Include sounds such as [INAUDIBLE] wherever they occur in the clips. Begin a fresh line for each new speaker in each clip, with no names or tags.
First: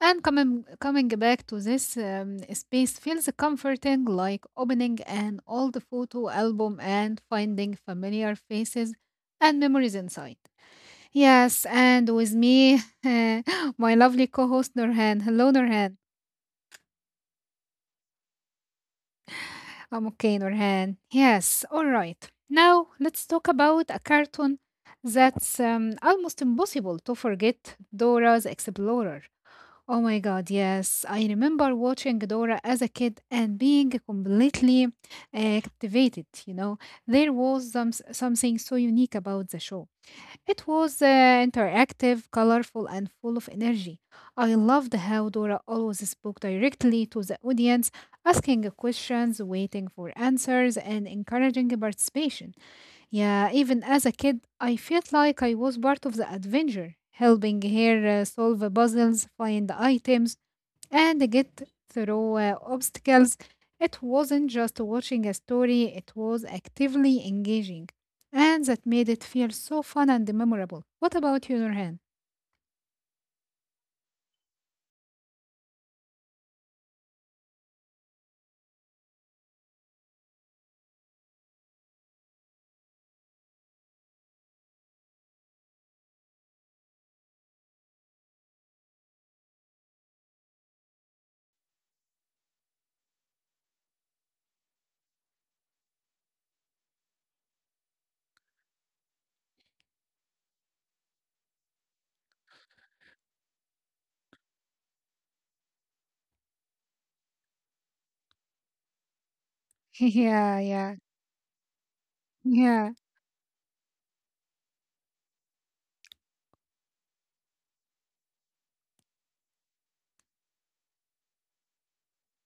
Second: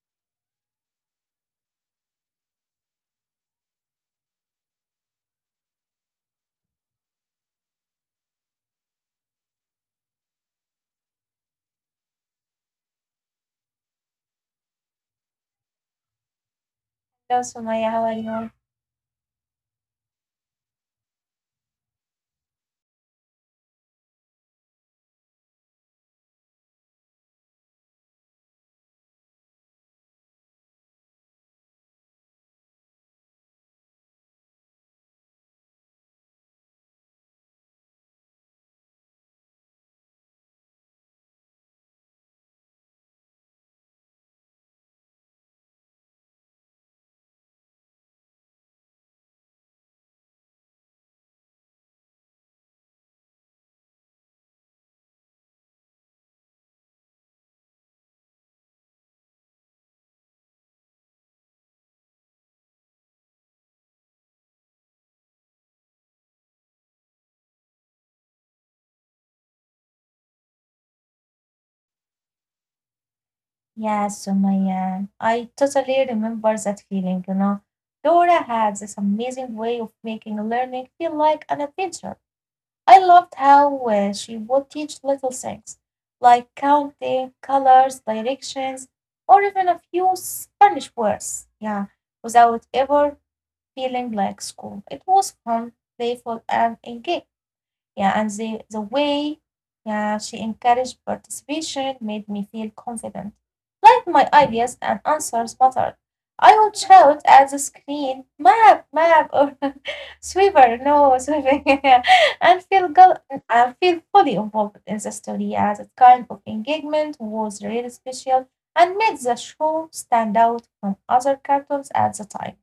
And coming back to this space feels comforting, like opening an old photo album and finding familiar faces and memories inside. Yes, and with me, [LAUGHS] my lovely co host Nurhan. Hello, Nurhan.
Hello, Sumaya. How are you?
I'm okay, Nurhan. Yes, all right. Now, let's talk about a cartoon that's almost impossible to forget Dora's Explorer. Oh my god, yes. I remember watching Dora as a kid and being completely captivated. There was something so unique about the show. It was interactive, colorful, and full of energy. I loved how Dora always spoke directly to the audience, asking questions, waiting for answers, and encouraging participation. Yeah, even as a kid, I felt like I was part of the adventure, helping her solve puzzles, find items, and get through obstacles. It wasn't just watching a story, it was actively engaging. And that made it feel so fun and memorable. What about you, Nurhan?
Yes, Sumaya. I totally remember that feeling, you know. Dora had this amazing way of making learning feel like an adventure. I loved how she would teach little things like counting, colors, directions, or even a few Spanish words. Yeah, without ever feeling like school. It was fun, playful, and engaging. Yeah, and the way yeah, she encouraged participation made me feel confident, like my ideas and answers mattered. I would shout at the screen, map, map, or [LAUGHS]
[LAUGHS] Yeah,
swiver,
yeah,
no, swimming, [LAUGHS] and feel
yeah.
go- and feel fully involved in the story. Yeah, that kind of engagement was really special and made the show stand out from other cartoons at the time.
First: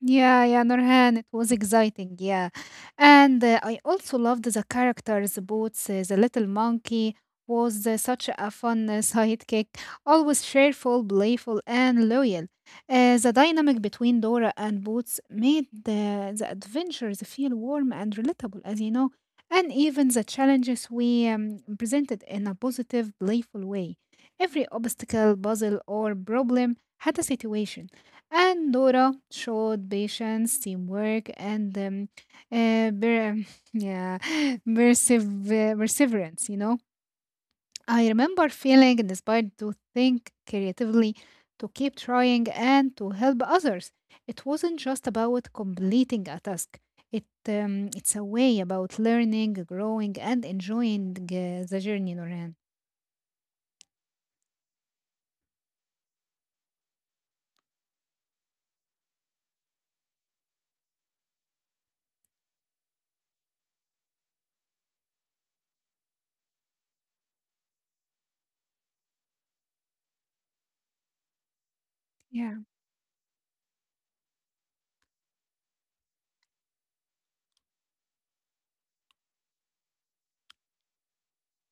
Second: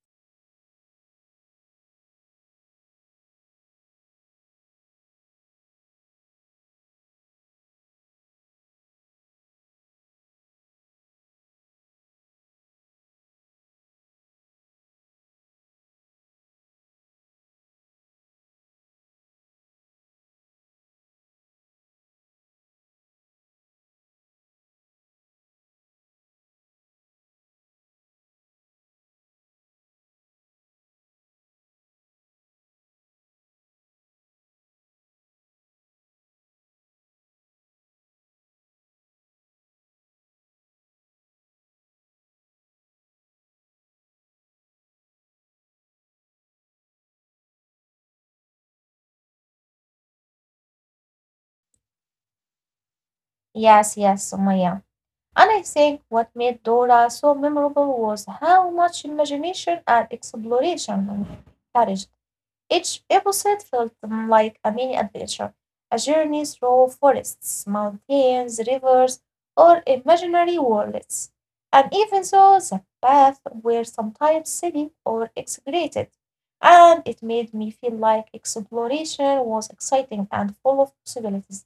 Yeah, yeah, Nurhan, it was exciting, yeah. And I also loved the characters, Boots, the little monkey was such a fun [LAUGHS] sidekick, always cheerful, playful, and loyal. The dynamic between Dora and Boots made the adventures feel warm and relatable, as you know, and even the challenges we presented in a positive, playful way. Every obstacle, puzzle, or problem had a situation and Dora showed patience, teamwork, and uh, per- [LAUGHS] yeah, [LAUGHS] perseverance. I remember feeling inspired to think creatively, to keep trying, and to help others. It wasn't just about completing a task. It's a way about learning, growing, and enjoying the journey, Noran.
Yes, yes, Sumaya. And I think what made Dora so memorable was how much imagination and exploration had she. Each episode felt like a mini adventure, a journey through forests, mountains, rivers, or imaginary worlds. And even though the paths were sometimes silly or exaggerated, and it made me feel like exploration was exciting and full of possibilities.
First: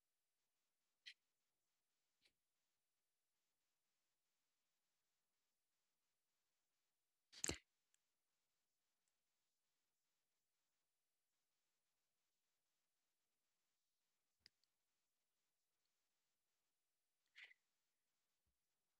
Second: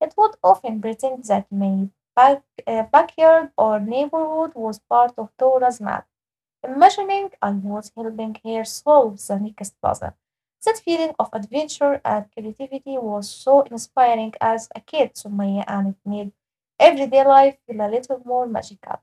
It would often pretend that my backyard or neighborhood was part of Tora's map, imagining I was helping her solve the next puzzle. That feeling of adventure and creativity was so inspiring as a kid, Sumaya, and it made everyday life feel a little more magical.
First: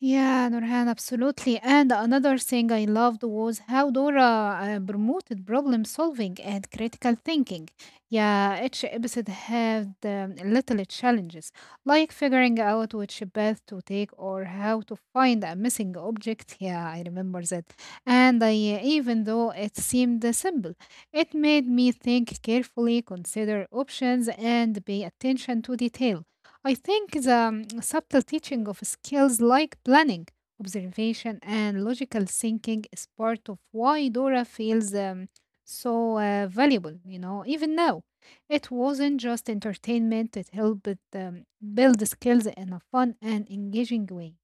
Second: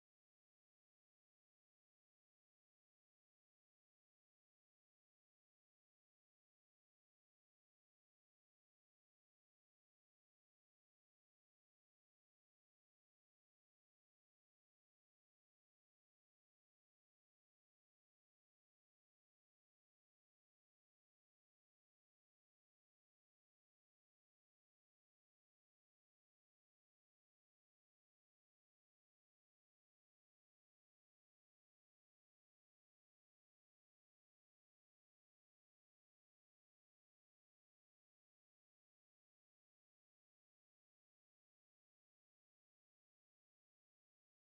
Yeah, Nurhan, absolutely. And another thing I loved was how Dora promoted problem solving and critical thinking. Yeah, each episode had little challenges, like figuring out which path to take or how to find a missing object. Yeah, I remember that. And even though it seemed simple, it made me think carefully, consider options, and pay attention to details. I think the subtle teaching of skills like planning, observation, and logical thinking is part of why Dora feels so valuable, even now. It wasn't just entertainment, it helped um, build skills in a fun and engaging way.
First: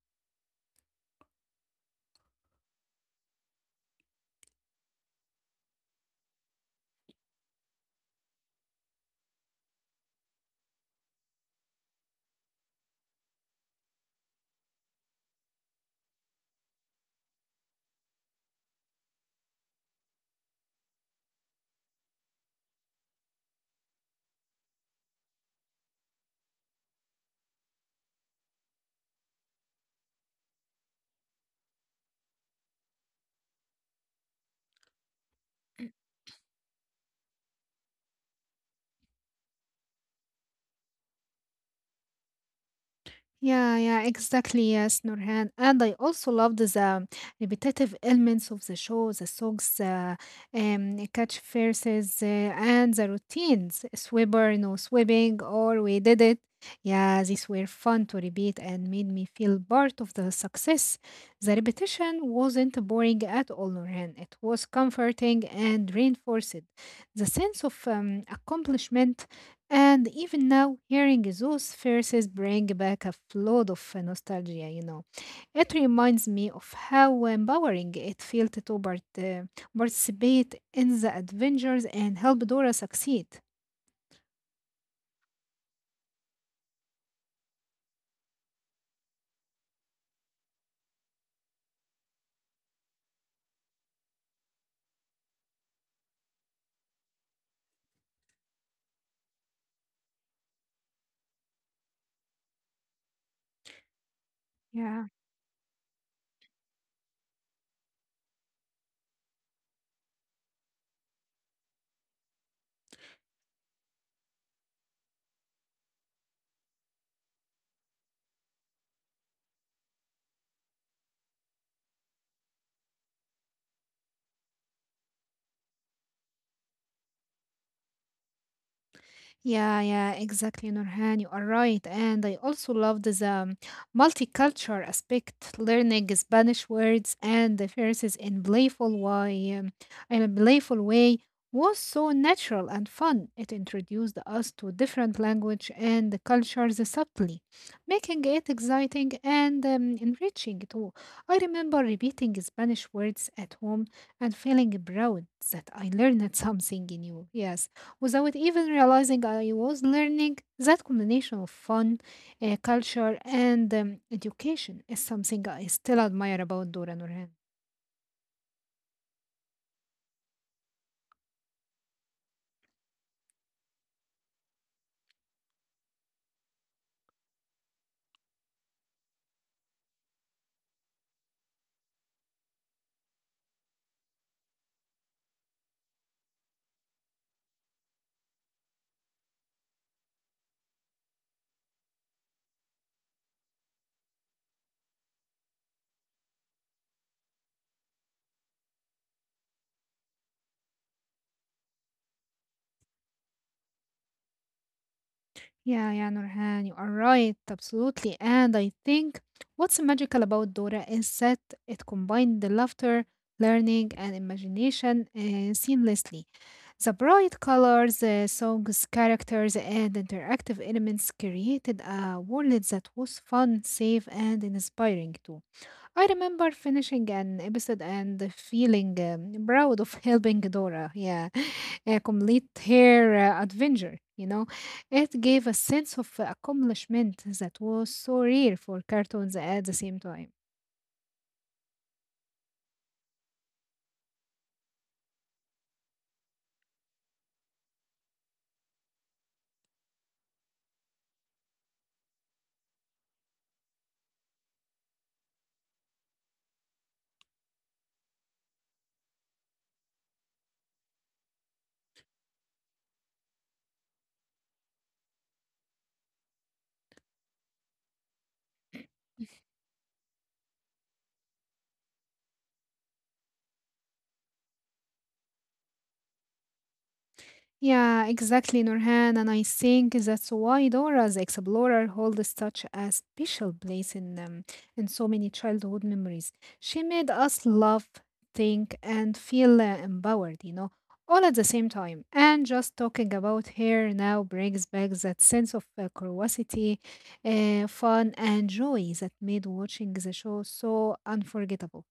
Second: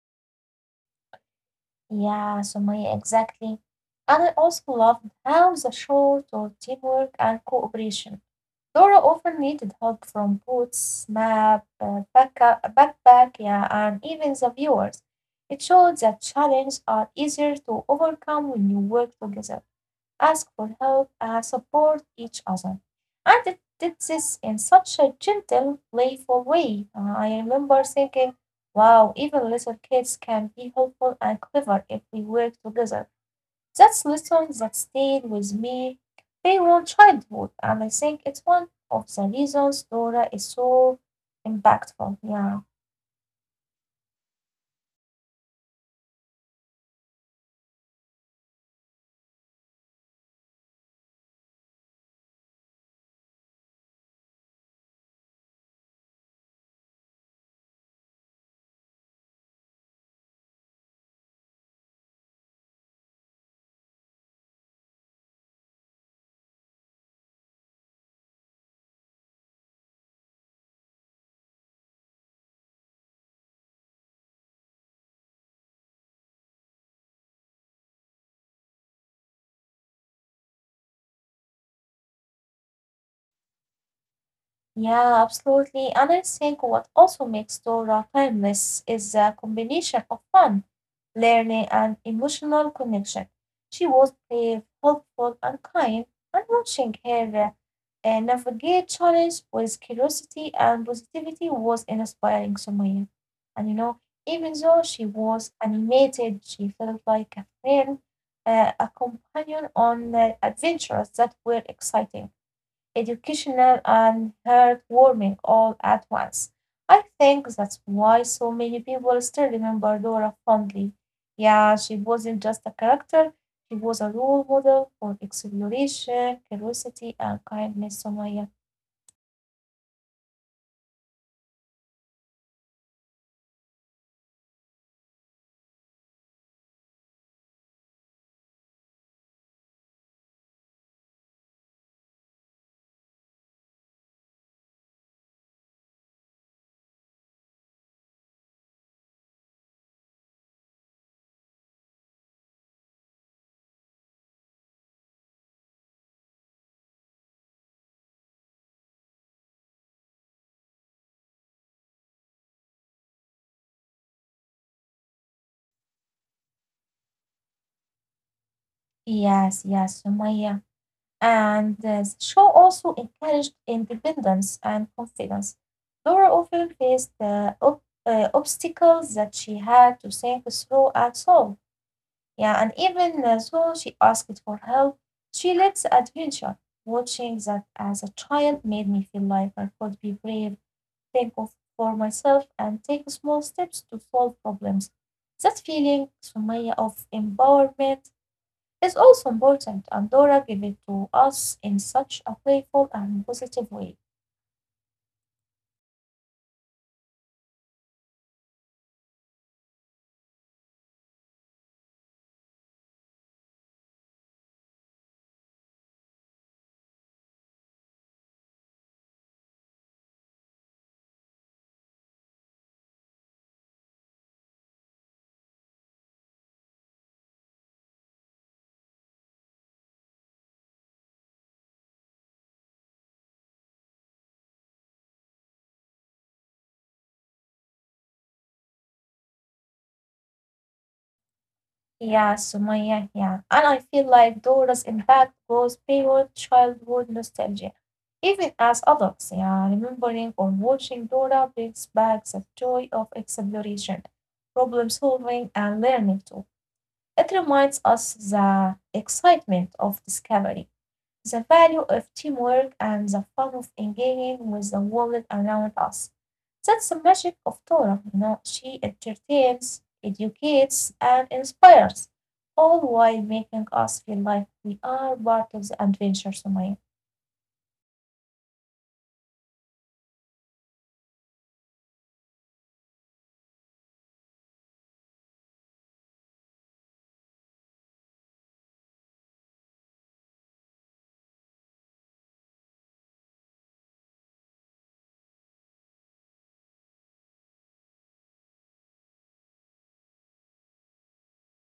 Yeah, Sumaya, exactly. And I also loved how the show taught teamwork and cooperation. Dora often needed help from boots, map, backpack, yeah, and even the viewers. It showed that challenges are easier to overcome when you work together, ask for help, and support each other. And it did this in such a gentle, playful way. I remember thinking, wow, even little kids can be helpful and clever if we work together. That's lessons that stayed with me beyond childhood, and I think it's one of the reasons Dora is so impactful. Yeah.
Yeah, yeah, exactly. Yes, Nurhan. And I also loved the repetitive elements of the show, the songs, catchphrases, and the routines. Swibber, no swimming, or we did it. Yeah, these were fun to repeat and made me feel part of the success. The repetition wasn't boring at all, Nurhan. It was comforting and reinforced the sense of accomplishment and even now, hearing those verses bring back a flood of nostalgia. It reminds me of how empowering it felt to participate in the adventures and help Dora succeed.
Yeah, absolutely. And I think what also makes Dora timeless is the combination of fun, learning, and emotional connection. She was brave, helpful, and kind, and watching her navigate challenge with curiosity and positivity was inspiring, Sumaya. And you know, even though she
Yeah.
was animated, she felt like a friend, a companion on adventures that were exciting, educational, and heartwarming all at once. I think that's why so many people still remember Dora fondly. Yeah, she wasn't just a character, she was a role model for exploration, curiosity, and kindness, Somaya.
Yeah, yeah, exactly, Nurhan. You are right. And I also loved the multicultural aspect, learning Spanish words and the verses in in a playful way was so natural and fun. It introduced us to different language and the cultures subtly, making it exciting and enriching too. I remember repeating Spanish words at home and feeling proud that I learned something new. Yes, without even realizing I was learning that combination of fun, culture, and education is something I still admire about Dora Nurhan.
Yes, yes, Somaya. And the show also encouraged independence and confidence. Dora often faced the obstacles that she had to think through and solve. Yeah, and even though she asked for help, she led the adventure. Watching that as a child made me feel like I could be brave, think of for myself, and take small steps to solve problems. That feeling, Sumaya, of empowerment is also important, and Dora gave it to us in such a playful and positive way.
Yeah, yeah, Nurhan, you are right, absolutely. And I think what's magical about Dora is that it combined the laughter, learning, and imagination seamlessly. The bright colors, the songs, characters, and interactive elements created a world that was fun, safe, and inspiring too. I remember finishing an episode and feeling proud of [LAUGHS] helping Dora, yeah, [LAUGHS] complete her adventure. It gave a sense of accomplishment that was so rare for cartoons at the same time.
Yeah, Sumaya, yeah. And I feel like Dora's impact goes beyond childhood nostalgia. Even as adults, yeah, remembering or watching Dora brings back the joy of exploration, problem solving, and learning too. It reminds us the excitement of discovery, the value of teamwork, and the fun of engaging with the world around us. That's the magic of Torah, you know. She entertains, educates, and inspires, all while making us feel like we are part of the adventure, Sumaya.
Yeah, exactly, Nurhan. And I think that's why Dora the Explorer holds such a special place in in so many childhood memories. She made us love, think, and feel empowered, all at the same time. And just talking about her now brings back that sense of curiosity, fun, and joy that made watching the show so unforgettable.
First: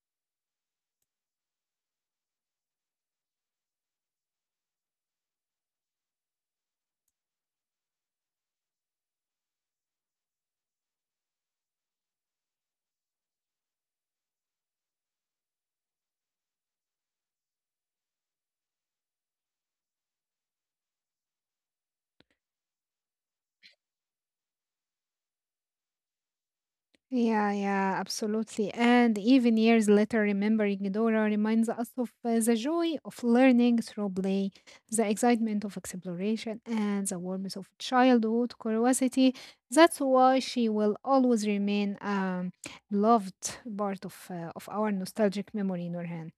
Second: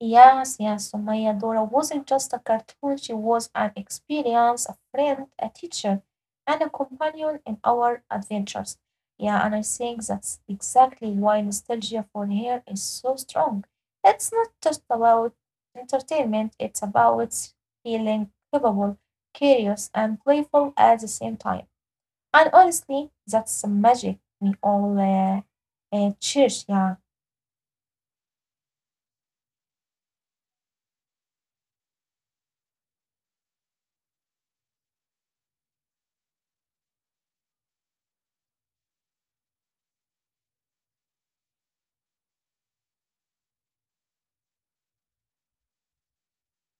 Yes, yes, Sumaya, Dora wasn't just a cartoon, she was an experience, a friend, a teacher, and a companion in our adventures. Yeah, and I think that's exactly why nostalgia for her is so strong. It's not just about entertainment, it's about feeling capable, curious, and playful at the same time. And honestly, that's the magic we all cherish. Yeah.
Yeah, yeah, absolutely. And even years later, remembering Dora reminds us of the joy of learning through play, the excitement of exploration, and the warmth of childhood curiosity. That's why she will always remain loved part of our nostalgic memory, Nurhan.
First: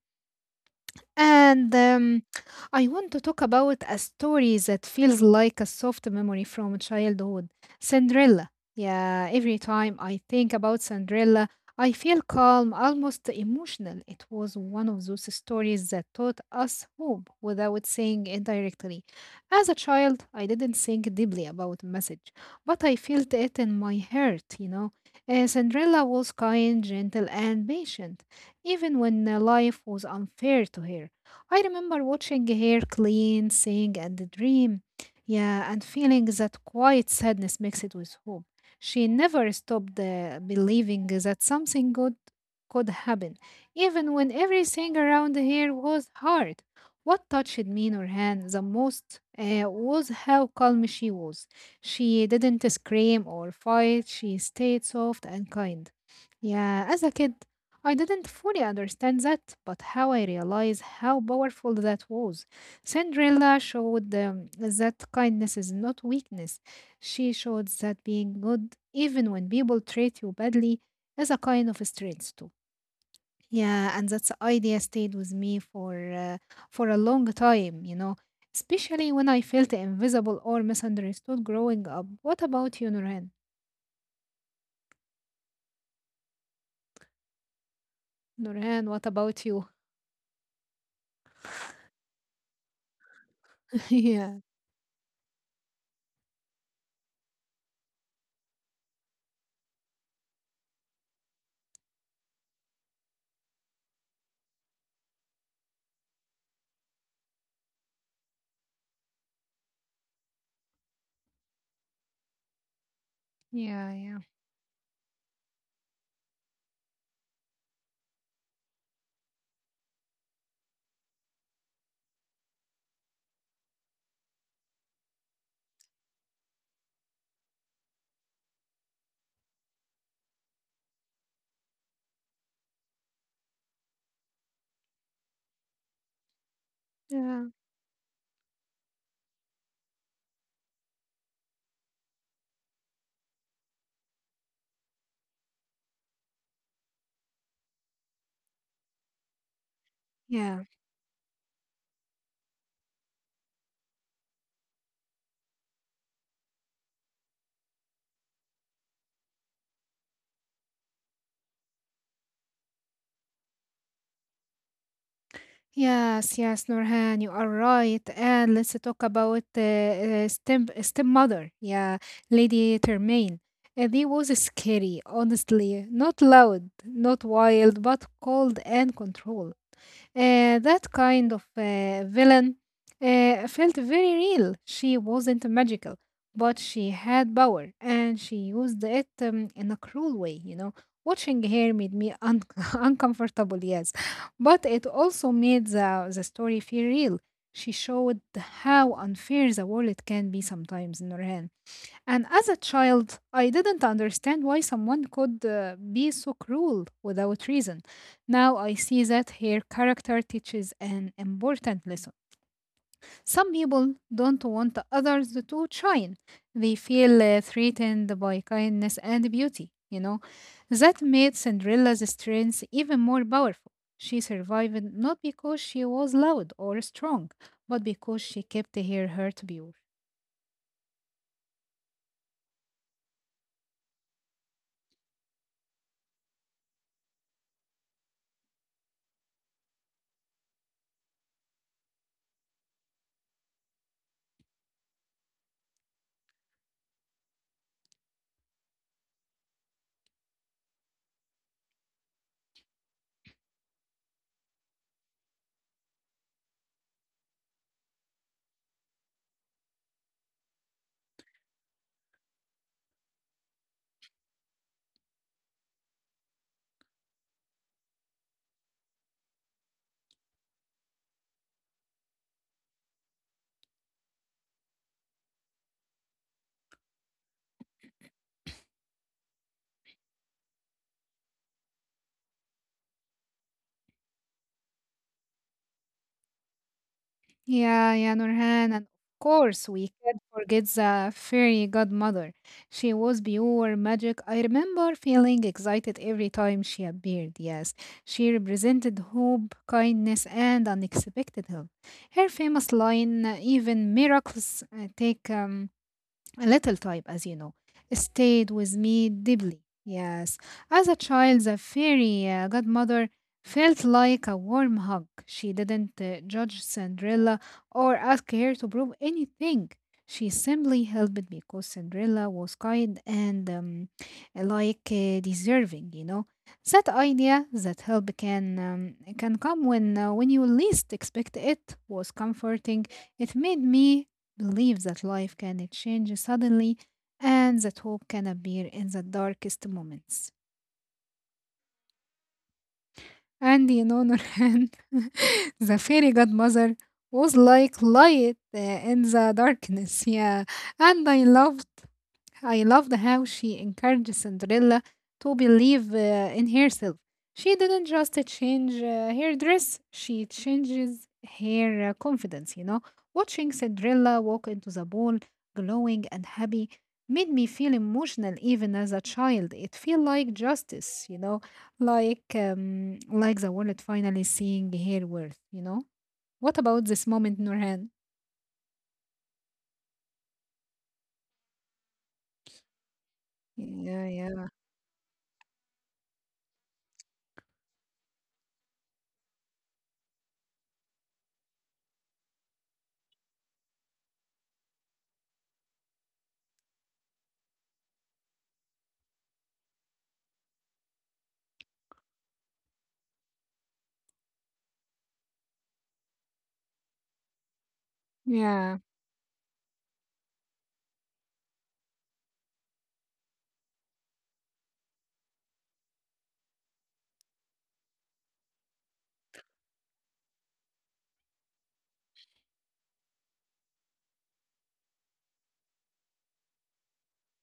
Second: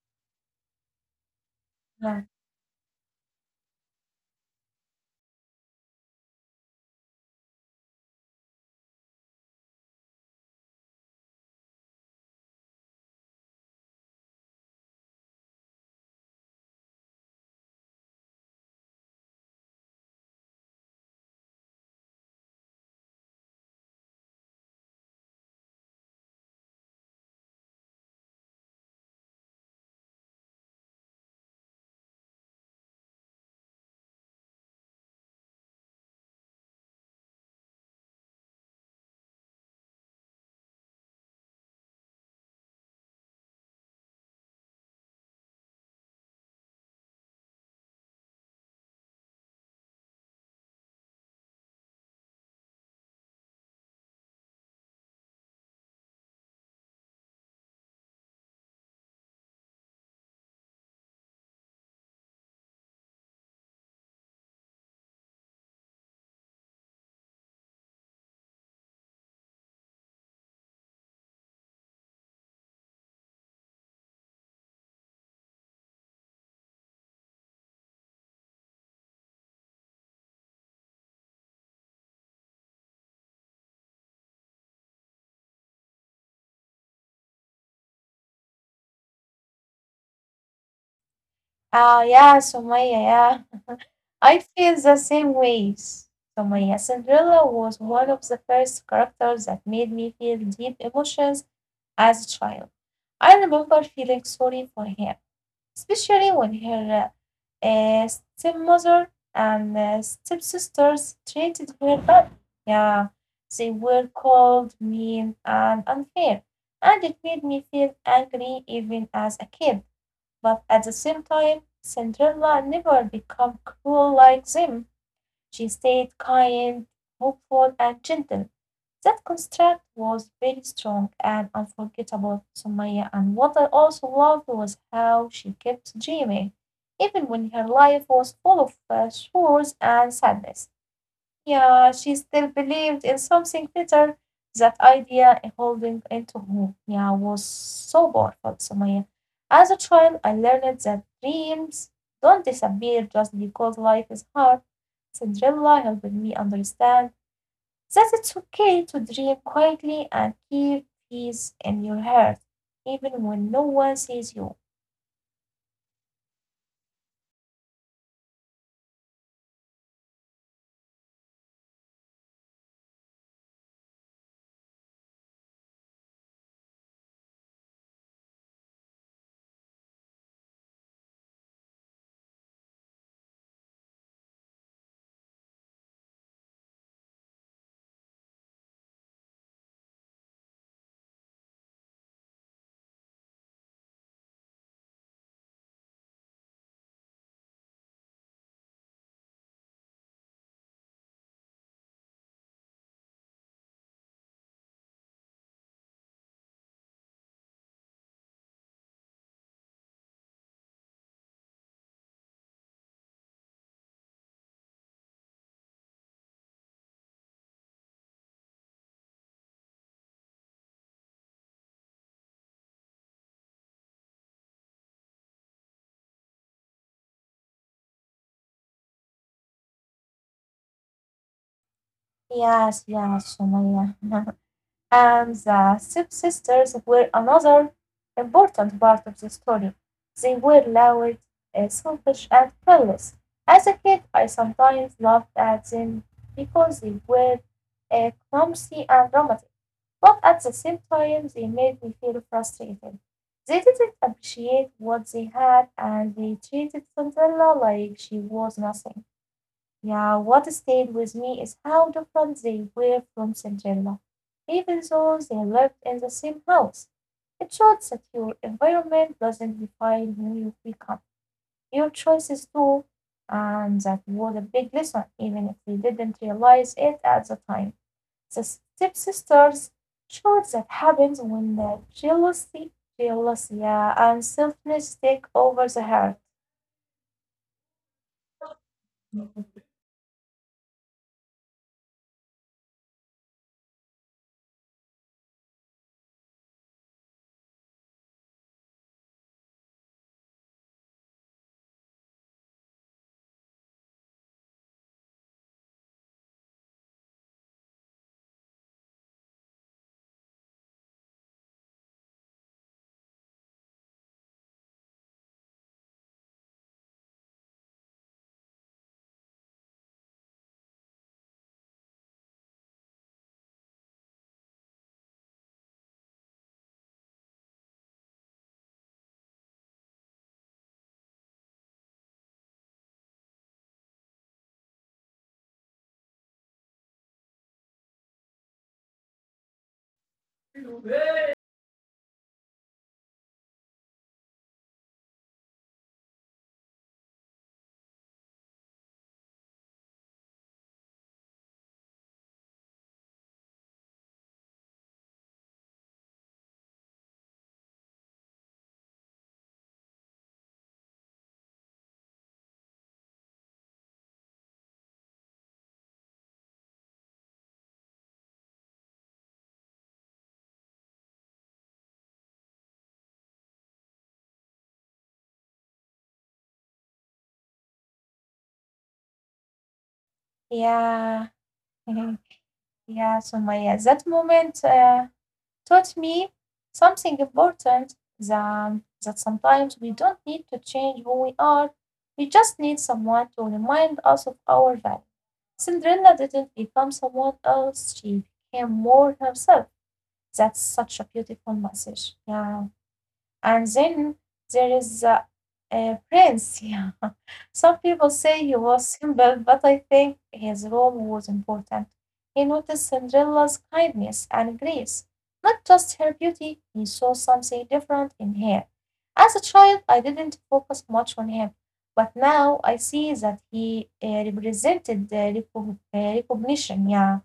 And
Yeah.
I want to talk about a story that feels like a soft memory from childhood Cinderella. Yeah, every time I think about Cinderella, I feel calm, almost emotional. It was one of those stories that taught us hope without saying it directly. As a child, I didn't think deeply about message, but I felt it in my heart. Cinderella was kind, gentle, and patient even when life was unfair to her. I remember watching her clean, sing, and dream. Yeah, and feeling that quiet sadness mixed with hope. She never stopped believing that something good could happen, even when everything around her was hard. What touched me, Nurhan, the most was how calm she was. She didn't scream or fight, she stayed soft and kind. Yeah, as a kid, I didn't fully understand that, but how I realized how powerful that was. Cinderella showed that kindness is not weakness. She showed that being good, even when people treat you badly, is a kind of strength too. Yeah, and that idea stayed with me for for a long time, especially when I felt invisible or misunderstood growing up. What about you, Nurhan? Nurhan, what about you?
Ah, yeah, Sumaya, yeah.
[LAUGHS]
I
Yeah.
feel the same ways. So my Cinderella was one of the first characters that made me feel deep emotions as a child. I remember feeling sorry for her, especially when her uh, uh, stepmother and stepsisters treated her badly. Yeah, they were
Yeah, yeah.
cold, mean, and unfair, and it made me feel angry even as a kid. But at the same time Cinderella never became cruel like them; she stayed kind, hopeful, and gentle. That contrast was very strong and unforgettable, Sumaya, and what I also loved was how she kept dreaming, even when her
Yeah,
life was full of sorrows and sadness. Yeah, she still believed in something better. That idea and holding into hope, yeah, was so powerful, Sumaya. As a child, I learned
yeah.
that dreams don't disappear just because life is hard. Cinderella helped me understand that it's okay to dream quietly and keep peace in your heart, even when no one sees you.
Yes, yes, Nurhan, you are right. And let's talk about stem stepmother, yeah, Lady Termain. They was scary, honestly. Not loud, not wild, but cold and control. That kind of villain felt very real. She wasn't magical, but she had power and she used it in a cruel way. Watching her made me [LAUGHS] uncomfortable, yes, but it also made the story feel real. She showed how unfair the world can be sometimes, Nurhan. And as a child, I didn't understand why someone could be so cruel without reason. Now I see that her character teaches an important lesson. Some people don't want others to shine, they feel threatened by kindness and beauty. That made Cinderella's strength even more powerful. She survived not because she was loud or strong, but because she kept her heart pure.
Yes, yes, Sumaya. [LAUGHS] And the stepsisters were another important part of the story. They were loud, selfish, and careless. As a kid, I sometimes laughed at them because they were clumsy and dramatic, but at the same time, they made me feel frustrated. They didn't appreciate what they had and they treated Cinderella like she was nothing. Yeah, what stayed with me is how different they were from Cinderella, even though they lived in the same house. It shows that your environment doesn't define who you become. Your choices do, and that was a big lesson, even if we didn't realize it at the time. The stepsisters showed that happens when the jealousy, yeah, and selfness take over the heart.
Yeah, yeah, Nurhan. And of course,
[LAUGHS]
we can't forget the fairy godmother. She was pure magic. I remember feeling excited every time she appeared. Yes, she represented hope, kindness, and unexpected help. Her famous line, even miracles take a little type, as you know, stayed with me deeply. Yes, as a child, the fairy godmother felt like a warm hug. She didn't judge Cinderella or ask her to prove anything. She simply helped because Cinderella was kind and like deserving. That idea that help can come when you least expect it was comforting. It made me believe that life can change suddenly and that hope can appear in the darkest moments. And in honor hand, [LAUGHS] the fairy godmother was like light in the darkness. Yeah. And I loved how she encouraged Cinderella to believe in herself. She didn't just change her dress, she changes her confidence. Watching Cinderella walk into the ball, glowing and happy, made me feel emotional even as a child. It felt like justice, like the world finally seeing her worth. What about this moment, Nurhan?
Yeah. [LAUGHS] Yeah, Sumaya,
Yeah,
that
yeah.
moment taught me something important, that that sometimes we don't need to change who we are. We just need someone to remind us of our value. Cinderella didn't become someone else, she became more herself. That's such a beautiful message. Yeah. And then there is Prince. [LAUGHS] Yeah. Some people say he
Yeah,
was simple, but I think his role was important. He noticed Cinderella's kindness and grace, not just her beauty. He saw something different in her. As a child, I didn't focus much on him, but now I see that he represented the recognition. Yeah.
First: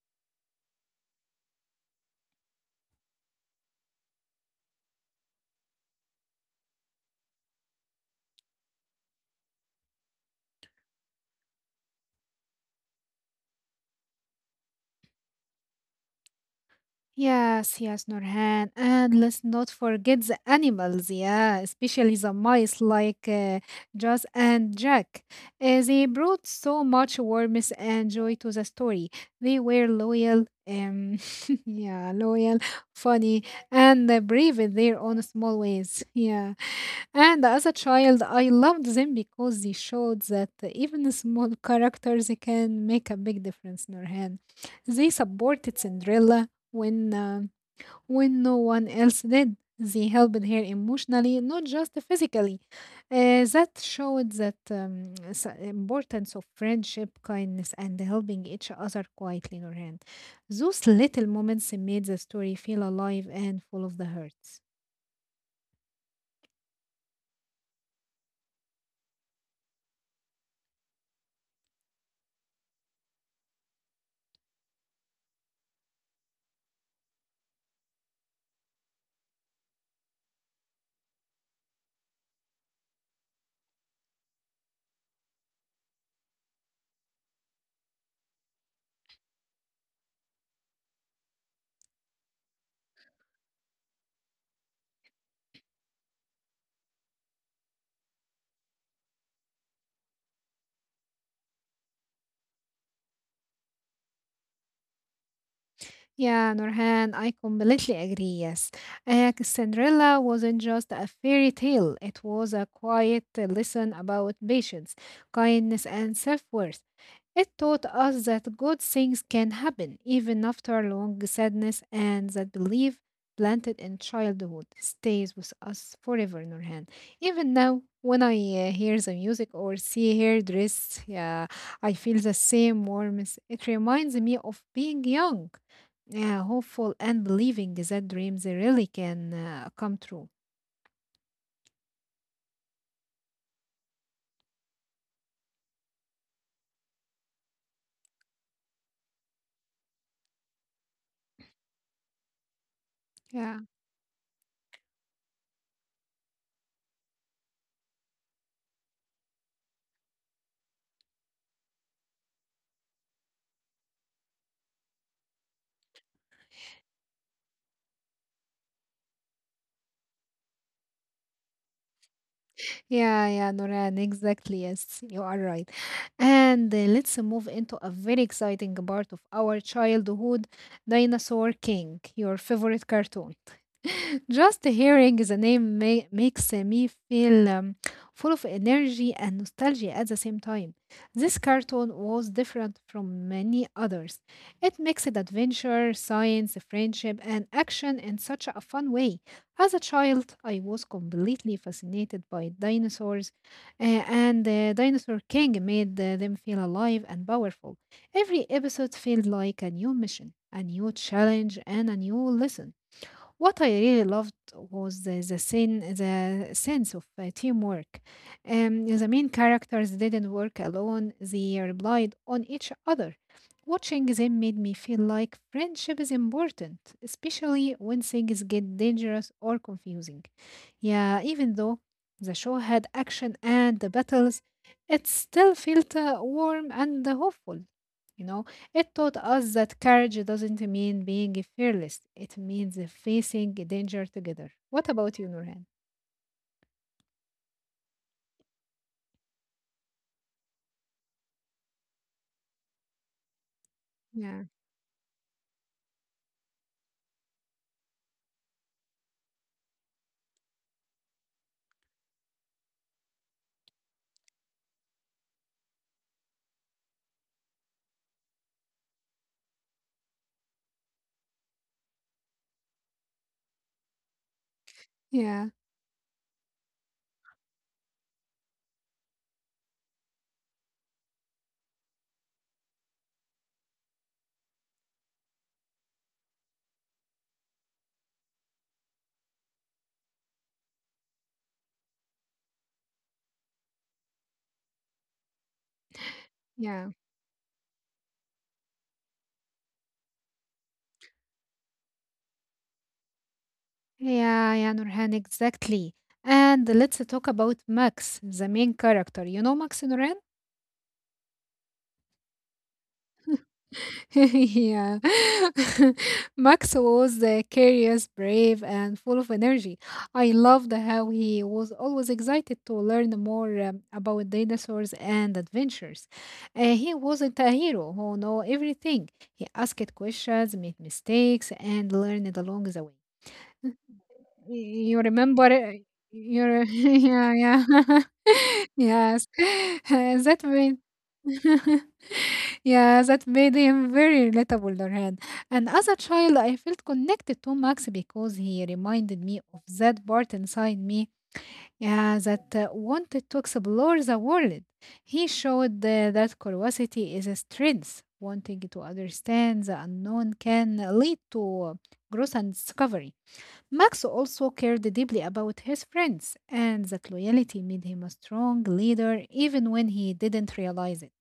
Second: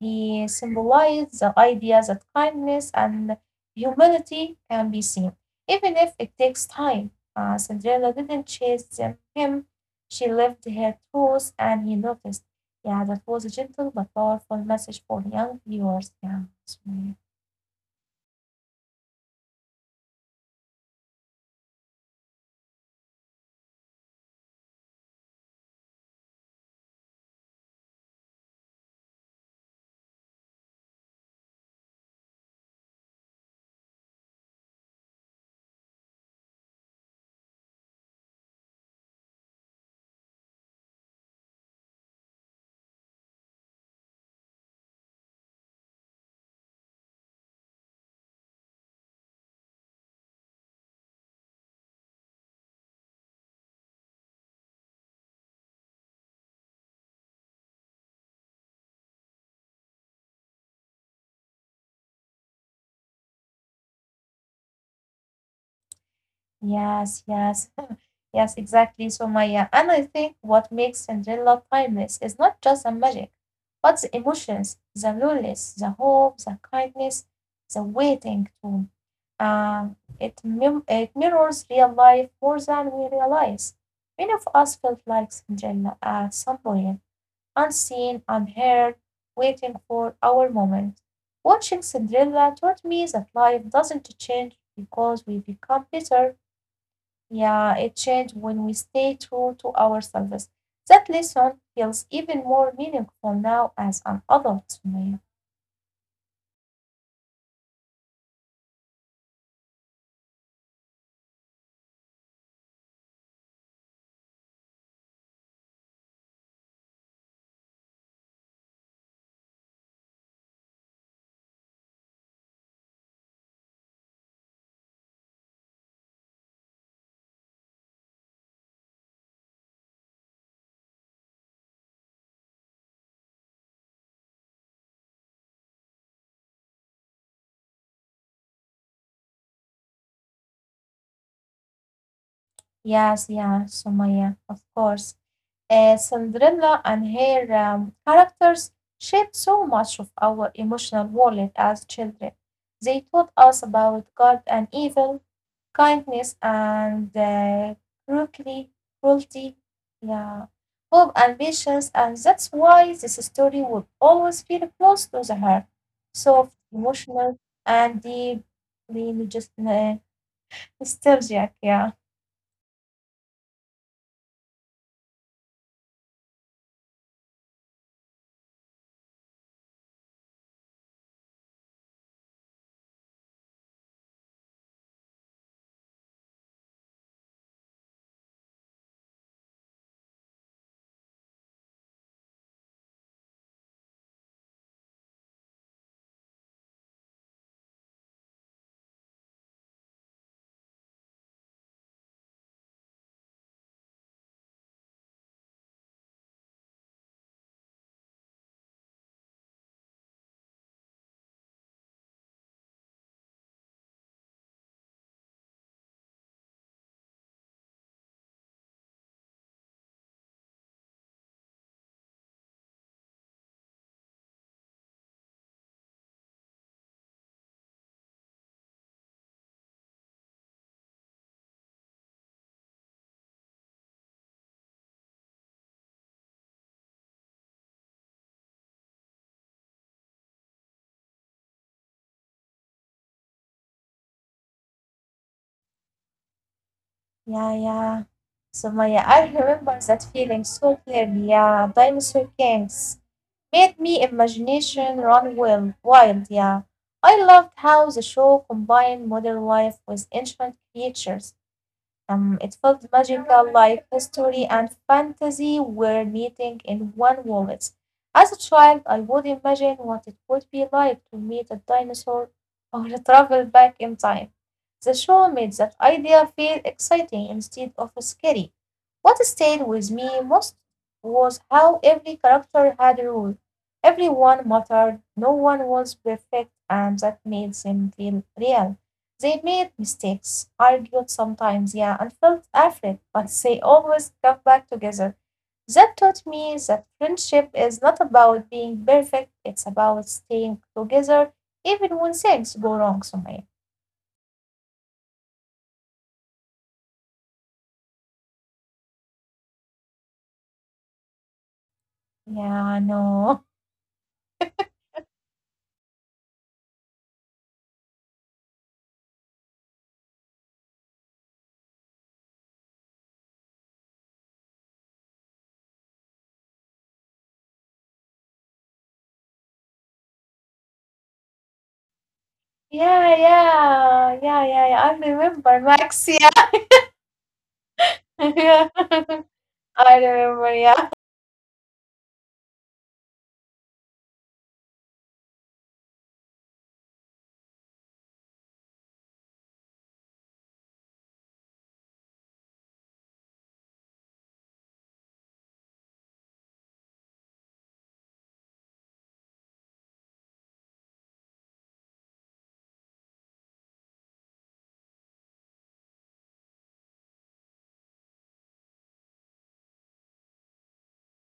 He symbolized the idea that kindness and humility can be seen, even if it takes time. Cinderella didn't chase him. She lived her truth and he noticed. Yeah, that was a gentle but powerful message for young viewers. Yeah. So,
Yes, yes, Nurhan. And let's not forget the animals, yeah, especially the mice like Jazz and Jack. They brought so much warmth and joy to the story. They were loyal, [LAUGHS] yeah, loyal, funny, and brave in their own small ways. [LAUGHS] Yeah. And as a child, I loved them because they showed that even small [LAUGHS] characters can make a big difference, Nurhan. They supported Cinderella when no one else did. They helped her emotionally, not just physically. That showed that importance of friendship, kindness, and helping each other quietly, Nurhan. Those little moments made the story feel alive and full of the hurts.
yes, yes. Yes, exactly, So Maya. And I think what makes Cinderella timeless is not just the magic, but the emotions, the loneliness, the hope, the kindness, the waiting too. Uh, it mirrors real life more than we realize. Many of us felt like Cinderella at some point, unseen, unheard, waiting for our moment. Watching Cinderella taught me that life doesn't change because we become better. Yeah, it changes when we stay true to ourselves. That lesson feels even more meaningful now as an adult, Sumaya.
Yeah, Nurhan, I completely agree. Yes, Cinderella wasn't just a fairy tale, it was a quiet lesson about patience, kindness, and self worth. It taught us that good things can happen even after long sadness, and that belief planted in childhood stays with us forever, Nurhan. Even now, when I hear the music or see her dress, yeah, I feel the same warmth. It reminds me of being young, yeah, hopeful and believing that dreams really can come true.
Yes, yeah, Sumaya, of course. Cinderella and her characters shaped so much of our emotional world as children. They taught us
Yeah.
about good and evil, kindness and cruelty, cruelty, yeah, hope and patience, and that's why this story would always feel close to the heart, soft, emotional, and deeply just nostalgic. Yeah.
Yeah, yeah, Noran, exactly. Yes, you are right. And let's move into a very exciting part of our childhood, Dinosaur King, your favorite cartoon. [LAUGHS] Just hearing the name makes me feel full of energy and nostalgia at the same time. This cartoon was different from many others. It mixed adventure, science, friendship, and action in such a fun way. As a child, I was completely fascinated by dinosaurs, and the Dinosaur King made them feel alive and powerful. Every episode felt like a new mission, a new challenge, and a new lesson. What I really loved was the sense of teamwork. The main characters didn't work alone; they relied on each other. Watching them made me feel like friendship is important, especially when things get dangerous or confusing. Yeah, even though the show had action and the battles, it still felt warm and hopeful. you know it taught us that courage doesn't mean being fearless, it means facing danger together. What about you, Nurhan?
Yeah, yeah. So Maya, I remember that feeling so clearly. Yeah, dinosaur kings made me
Yeah,
imagination run wild. Yeah, I loved how the show combined modern life with ancient creatures. It felt magical, like history and fantasy were meeting in one wallet. As a child, I would imagine what it would be like to meet a dinosaur or [LAUGHS] travel back in time. The show made
yeah,
that idea feel exciting instead of scary. What stayed with me most was how every character had a role. Everyone mattered, no one was perfect, and that made them feel real. They made mistakes, argued sometimes, yeah, and felt afraid, but they always came back together. That taught me that
yeah,
friendship is not about being perfect, it's about staying together even when things go wrong somewhere.
yeah, yeah, Nurhan, exactly. And let's talk about Max, the main character. You know Max, Nurhan?
Yeah, I know. [LAUGHS]
[LAUGHS] Yeah. [LAUGHS] Max was curious, brave, and full of energy. I loved how he was always excited to learn more about dinosaurs and adventures. He wasn't a hero who knew everything. He asked questions, made mistakes, and learned along the way.
Yeah. I
You remember
remember
it-
Max. Yeah,
you re- [LAUGHS] Yeah, yeah.
[LAUGHS]
[LAUGHS]
yeah. [LAUGHS]
Yes.
I
[LAUGHS] That
remember.
made
Yeah.
[LAUGHS] yeah, that made him very relatable, Lorraine. And as a child, I felt connected to Max because he reminded me of that part inside me, yeah, that wanted to explore the world. He showed that curiosity is a strength. Wanting to understand the unknown can lead to growth and discovery. Max also cared deeply about his friends, and that loyalty made him a strong leader even when he didn't realize it.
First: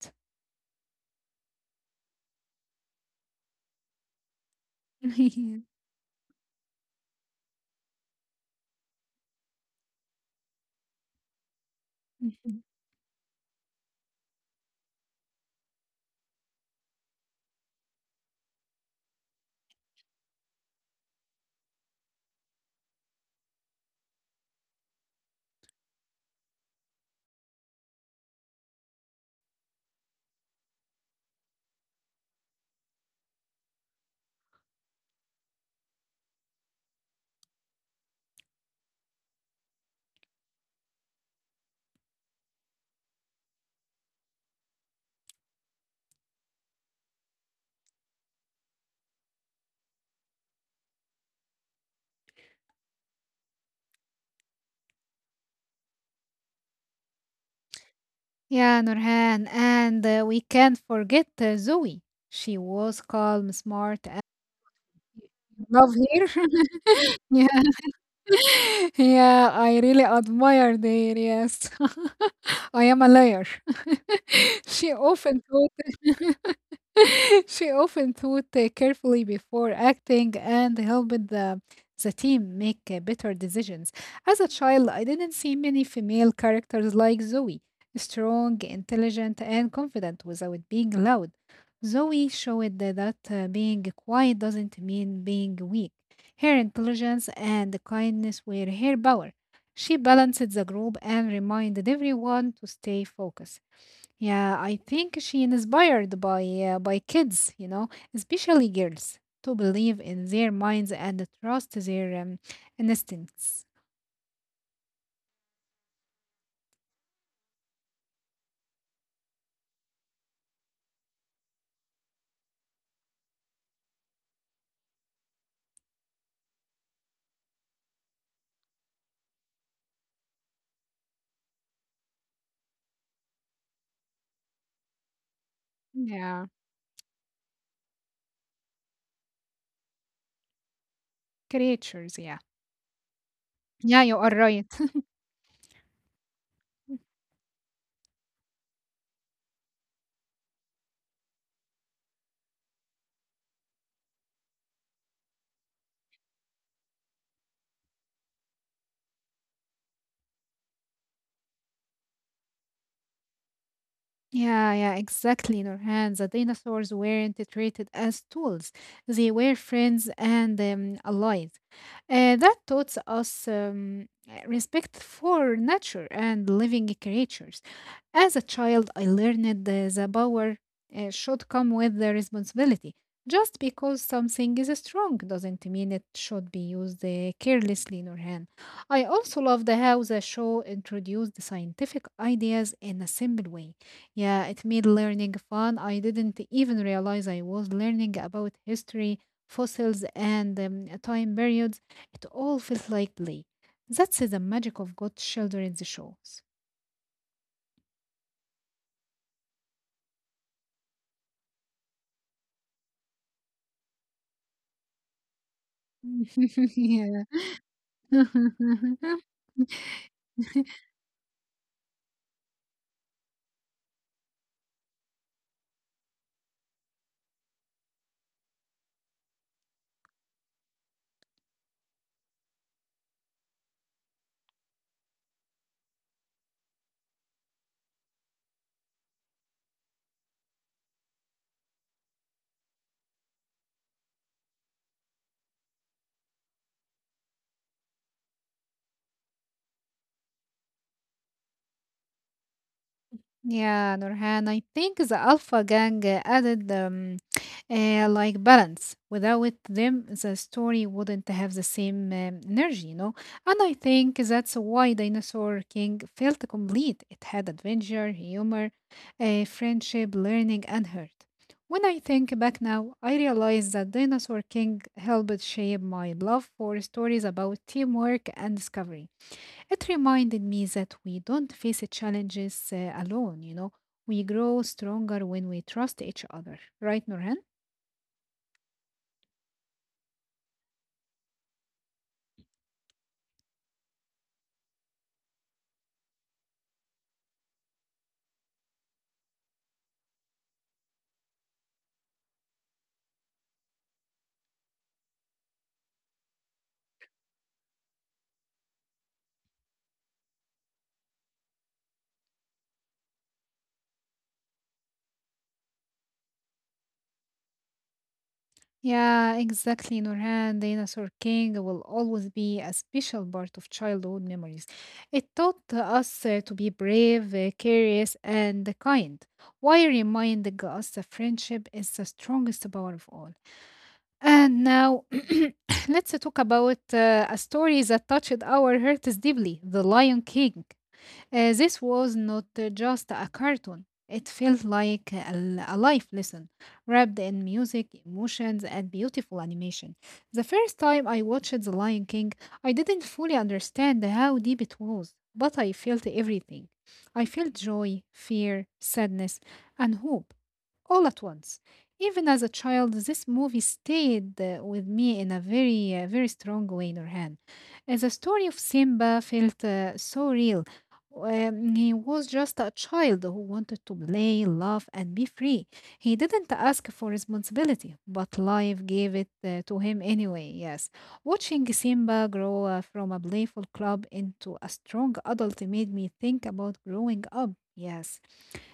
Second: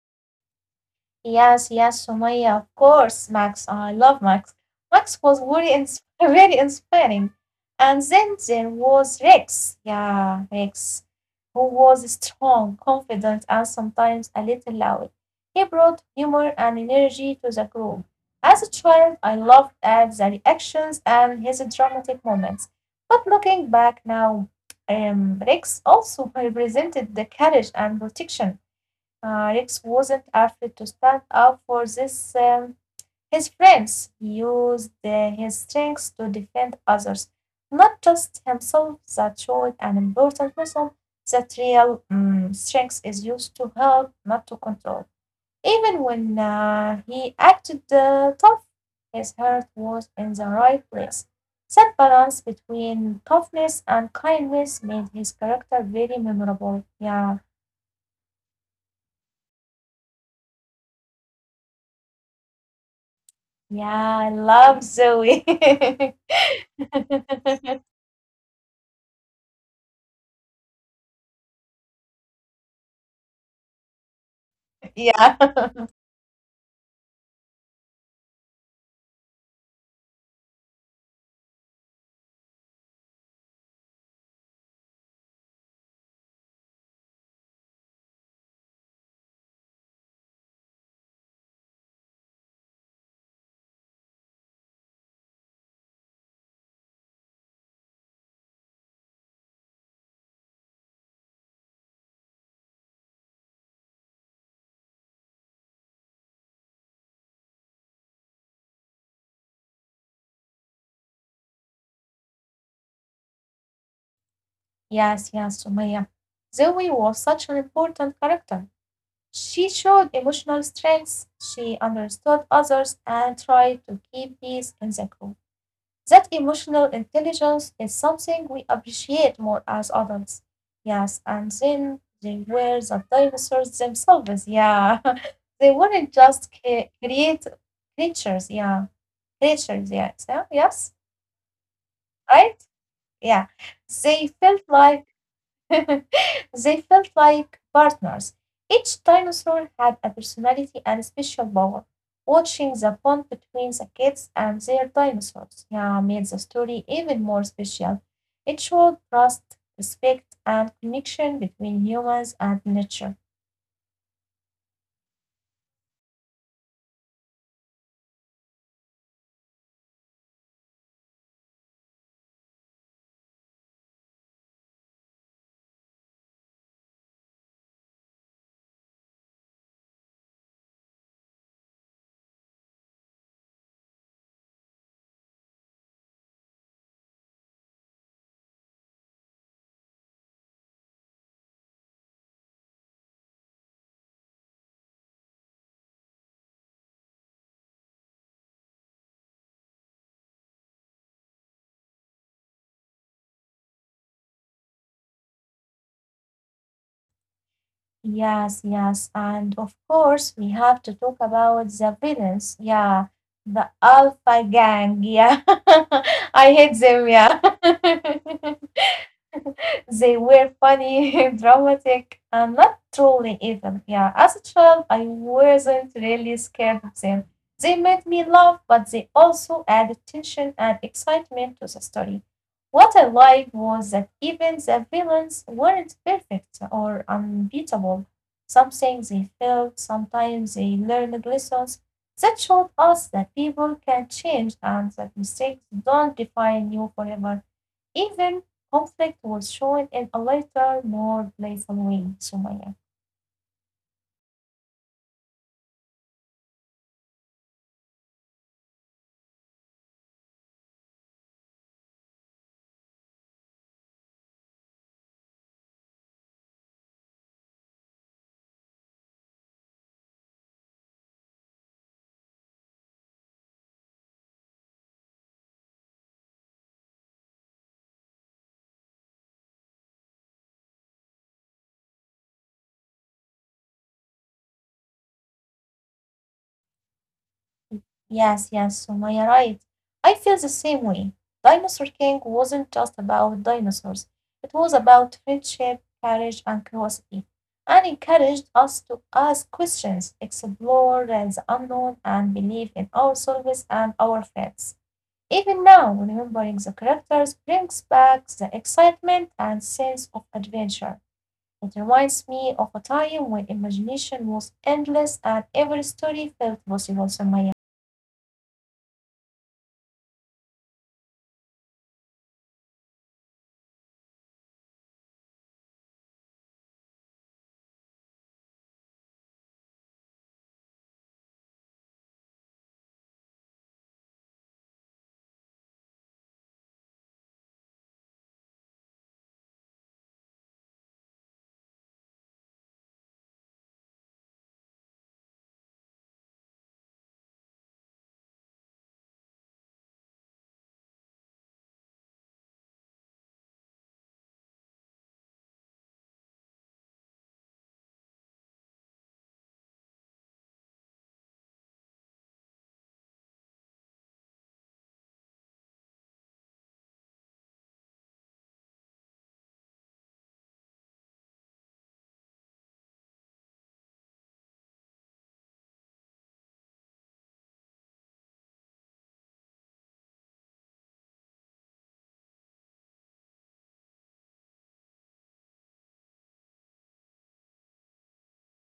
Yes, yes, Sumaya, of course, Max. Oh, I love Max. Max was
[LAUGHS]
[LAUGHS] very inspiring. And then there was Rex. Yeah, Rex, who was strong, confident, and sometimes a little loud. He brought humor and energy to the group. As a child, I loved at the reactions and his dramatic moments. But looking back now, Rex also [LAUGHS] represented the courage and protection. Rex wasn't afraid to stand up for his friends. He used his strengths to defend others, not just himself. That showed an important lesson that real strength is used to help, not to control. Even when he acted tough, his heart was in the right place. That balance between toughness and kindness made his character very memorable. Yeah.
Yeah, Nurhan, and we can't forget Zoe. She was calm, smart, and
Yeah, I love Zoe.
love
[LAUGHS]
here. [LAUGHS] Yeah. [LAUGHS] Yeah, I really admired her, yes. [LAUGHS] I am a liar. [LAUGHS] She
Yeah.
often thought [LAUGHS] [LAUGHS] she often thought carefully before acting and helped the team make better decisions. As a child, I didn't see many female characters like Zoe: strong, intelligent, and confident without being loud. Zoe showed that being quiet doesn't mean being weak. Her intelligence and kindness were her power. She balanced the group and reminded everyone to stay focused. Yeah, I think she inspired by kids, you know, especially girls, to believe in their minds and trust their instincts.
Yes, yes, Sumaya. Zoe was such an important character. She showed emotional strength, she understood others, and tried to keep peace in the group. That emotional intelligence is something we appreciate more as adults. Yes, and then they were the dinosaurs themselves. Yeah, [LAUGHS] they weren't
Yeah,
just create creatures. Yeah. Nature, yeah, yeah, yes,
creatures. Yeah,
right? Yeah,
yeah, you are
they
right.
felt like [LAUGHS] they felt
[LAUGHS]
like partners. Each dinosaur had a personality and special power. Watching the bond between the kids and their dinosaurs, yeah, made the story even more special. It showed trust, respect, and connection between humans and nature.
Yeah, yeah, exactly, Nurhan. The dinosaurs weren't treated as tools. They were friends and allies. That taught us respect for nature and living creatures. As a child, I learned the power should come with the responsibility. Just because something is strong doesn't mean it should be used carelessly, Nurhan. I also love the how the show introduced the scientific ideas in a simple way. Yeah, it made learning fun. I didn't even realize I was learning about history, fossils, and time periods. It all felt like play. That's the magic of good children's shows.
Yes, yes. And of course, we have to talk about the villains. Yeah, the Alpha Gang. Yeah, [LAUGHS] I
[LAUGHS]
hate them.
Yeah.
Yeah. [LAUGHS]
[LAUGHS]
[LAUGHS] They were funny, [LAUGHS] dramatic, and not trolly even. Yeah, as a child, I wasn't really scared of them. They made me laugh, but they also added tension and excitement to the story. What I liked was that even the villains weren't perfect or unbeatable. Something they failed, sometimes they learned lessons that showed us that people can change and that mistakes don't define you forever. Even conflict was shown in a lighter, more playful way, Sumaya.
Yeah, Nurhan, I think the Alpha Gang added like balance. Without them, the story wouldn't have the same energy, you know? And I think that's why Dinosaur King felt complete. It had adventure, humor, friendship, learning, and hurt. When I think back now, I realize that Dinosaur King helped shape my love for stories about teamwork and discovery. It reminded me that we don't face challenges alone, you know. We grow stronger when we trust each other. Right, Nurhan?
Yes, yes, Sumaya, right. I feel the same way. Dinosaur King wasn't just about dinosaurs, it was about friendship, courage, and curiosity, and encouraged us to ask questions, explore the unknown, and believe in ourselves and our friends. Even now, remembering the characters brings back the excitement and sense of adventure. It reminds me of a time when imagination was endless and every story felt possible, Sumaya."
Yeah, exactly, Nurhan. Dinosaur King will always be a special part of childhood memories. It taught us to be brave, curious, and kind, while reminding us that friendship is the strongest power of all. And now, [COUGHS] [CLEARS THROAT] let's talk about a story that touched our hearts deeply: The Lion King. This was not just a cartoon. It felt like a life lesson, wrapped in music, emotions, and beautiful animation. The first time I watched The Lion King, I didn't fully understand how deep it was, but I felt everything. I felt joy, fear, sadness, and hope all at once. Even as a child, this movie stayed with me in a very, very strong way, Nurhan. The story of Simba felt so real. He was just a child who wanted to play, laugh, and be free. He didn't ask for responsibility, but life gave it to him anyway. Yes. Watching Simba grow from a playful club into a strong adult made me think about growing up. Yes.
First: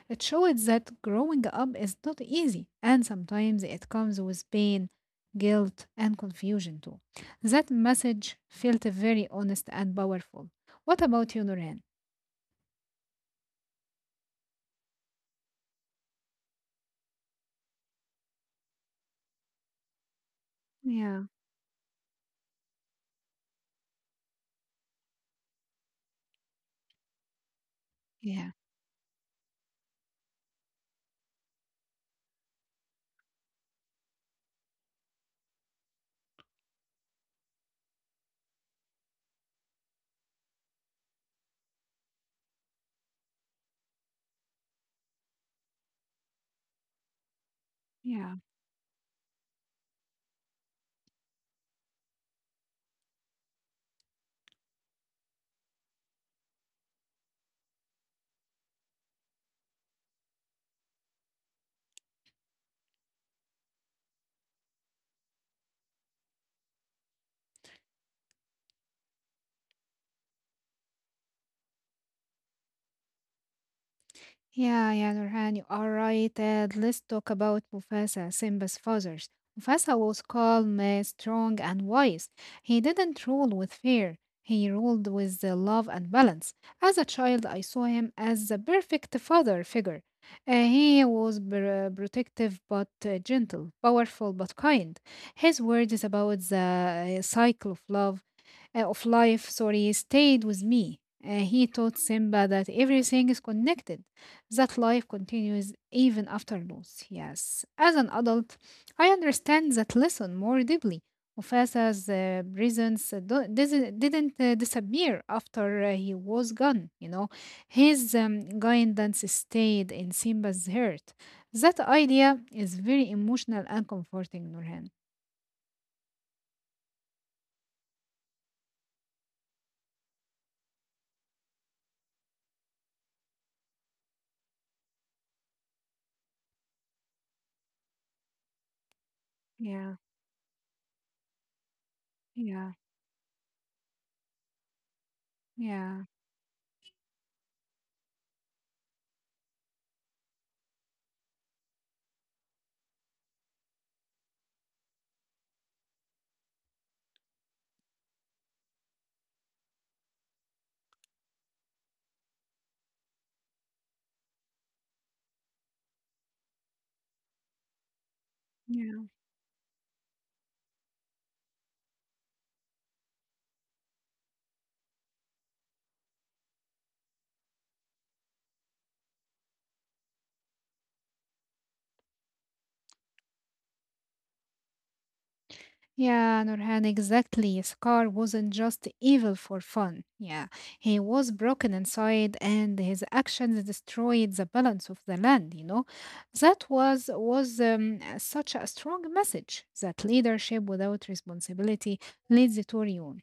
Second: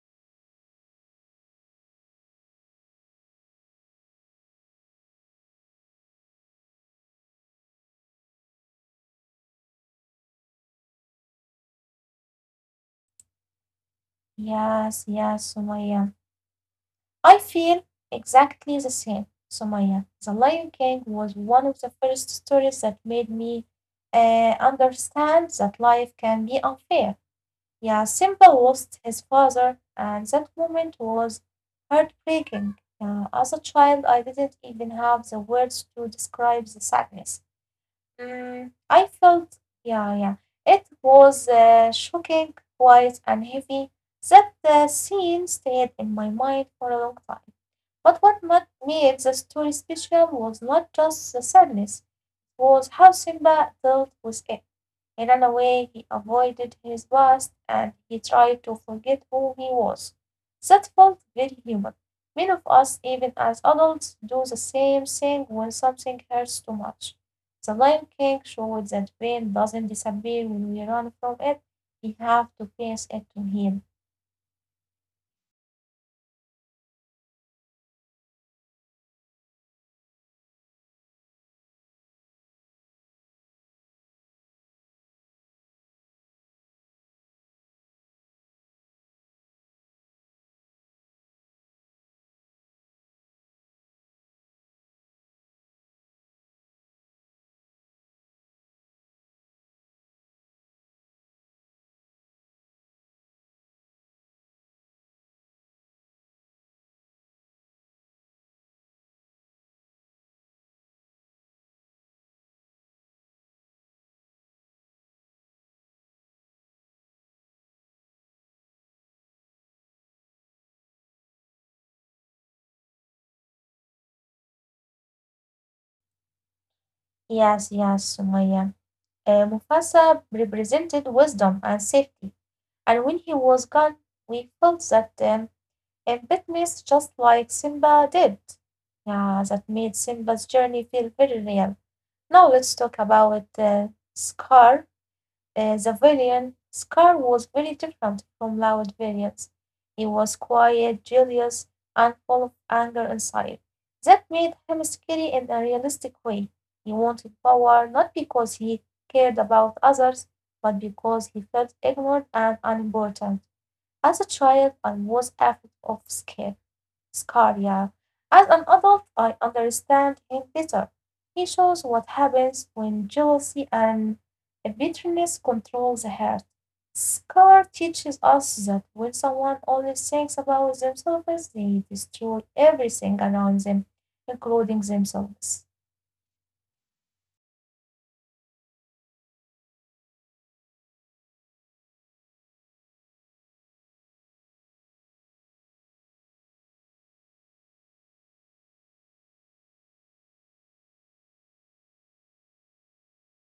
It showed that growing up is not easy, and sometimes it comes with pain, guilt, and confusion too. That message felt very honest and powerful. What about you, Noreen?
"Yes, yes, Sumaya, I feel exactly the same, Sumaya. The Lion King
Yeah.
was one of the first stories that made me understand that life can be unfair. Yeah, Simba
Yeah,
lost his father, and that moment was heartbreaking. Yeah, as a child, I didn't even have the words to describe the sadness. I felt, yeah, yeah. It was shocking, quiet, and heavy. That scene stayed in my mind for a long time. But what
yeah,
made the story special was not just the sadness, was how Simba dealt with it. He ran away, he avoided his past, and he tried to forget who he was. That felt very human. Many of us, even as adults, do the same thing when something hurts too much. The Lion King showed that pain doesn't disappear when we run from it. We have to face it to heal.
yeah, yeah, Nurhan, you are right. And let's talk about Mufasa, Simba's father. Mufasa was calm, strong, and wise. He didn't rule with fear. He ruled with love and balance. As a child, I saw him as the perfect father figure. He was protective but gentle, powerful but kind. His words about the cycle of love of life, sorry, stayed with me. He taught Simba that everything is connected, that life continues even after loss. Yes, as an adult, I understand that lesson more deeply. Mufasa's presence didn't disappear after he was gone, you know. His guidance stayed in Simba's heart. That idea is very emotional and comforting, Nurhan.
Yes, yes, Sumaya. Mufasa represented wisdom and safety, and when he was gone, we felt that and witness just like Simba did. Yeah, that made
Yeah,
Simba's journey feel very real. Now let's talk
yeah,
about Scar, the
yeah,
villain. Scar was very different from loud villains. He was quiet, jealous, and full of anger inside. That made him scary in a realistic way. He wanted power not because he cared about others, but because he felt ignored and unimportant. As a child, I was afraid of scare. Scalia. As an adult, I
yeah.
understand him better. He shows what happens when jealousy and bitterness control the heart. Scar teaches us that when someone only thinks about themselves, they destroy everything around them, including themselves.
Yeah, Nurhan, exactly. Scar wasn't just evil for fun. Yeah, he was broken inside, and his actions destroyed the balance of the land. You know, that was such a strong message that leadership without responsibility leads to ruin.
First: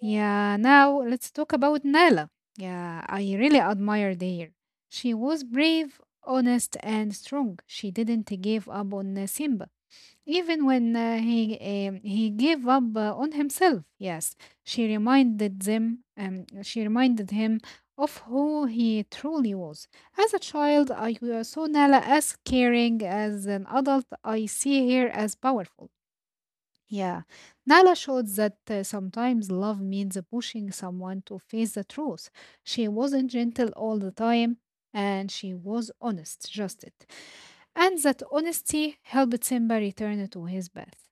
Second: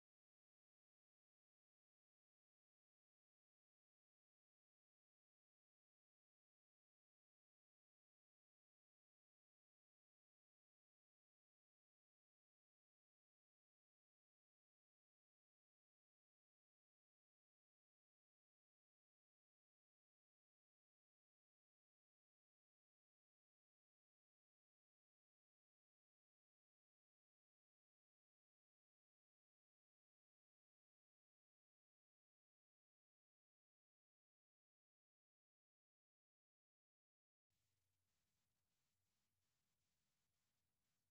Yeah, now let's talk about Nala. Yeah, I really admired her. She was brave, honest, and strong. She didn't give up on Simba. Even when he gave up on himself, yes, she reminded them. She reminded him of who he truly was. As a child, I saw Nala as caring. As an adult, I see her as powerful. Yeah. Nala showed that sometimes love means pushing someone to face the truth. She wasn't gentle all the time, and she was honest, just it. And that honesty helped Simba return to his bath.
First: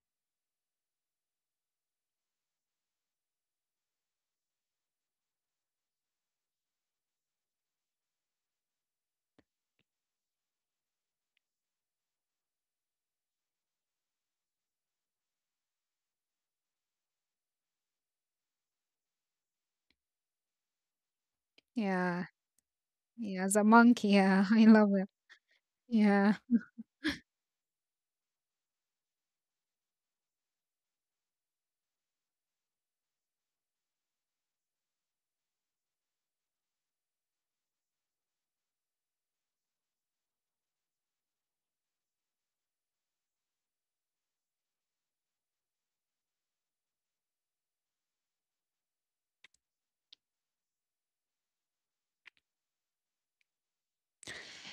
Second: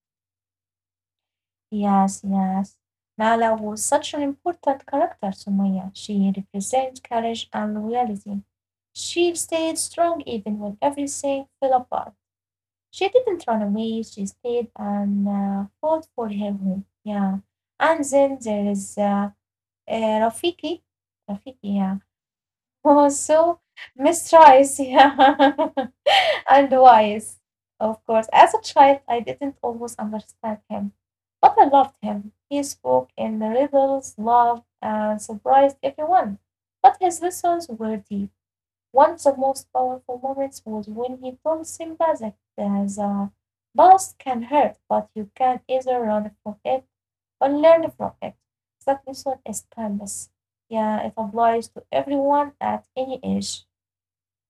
Yes, yes. Nala was such an important character to Maya. She represents courage and loyalty. She stayed strong even when everything fell apart. She didn't run away, she stayed and fought for her home. Yeah. And then there is Rafiki. Rafiki, yeah. [LAUGHS]
Yeah.
Oh,
Yeah.
so
The monkey. Yeah. [LAUGHS] I
mistrust,
love it.
yeah. [LAUGHS]
Yeah.
and wise, of course. As a child, I didn't always understand him, but I loved him. He spoke in riddles, loved, and surprised everyone. But his lessons were deep. One of the most powerful moments was when he told Simba that the past can hurt, but you can either run from it or learn from it. That lesson is timeless. Yeah, it applies to everyone at any age.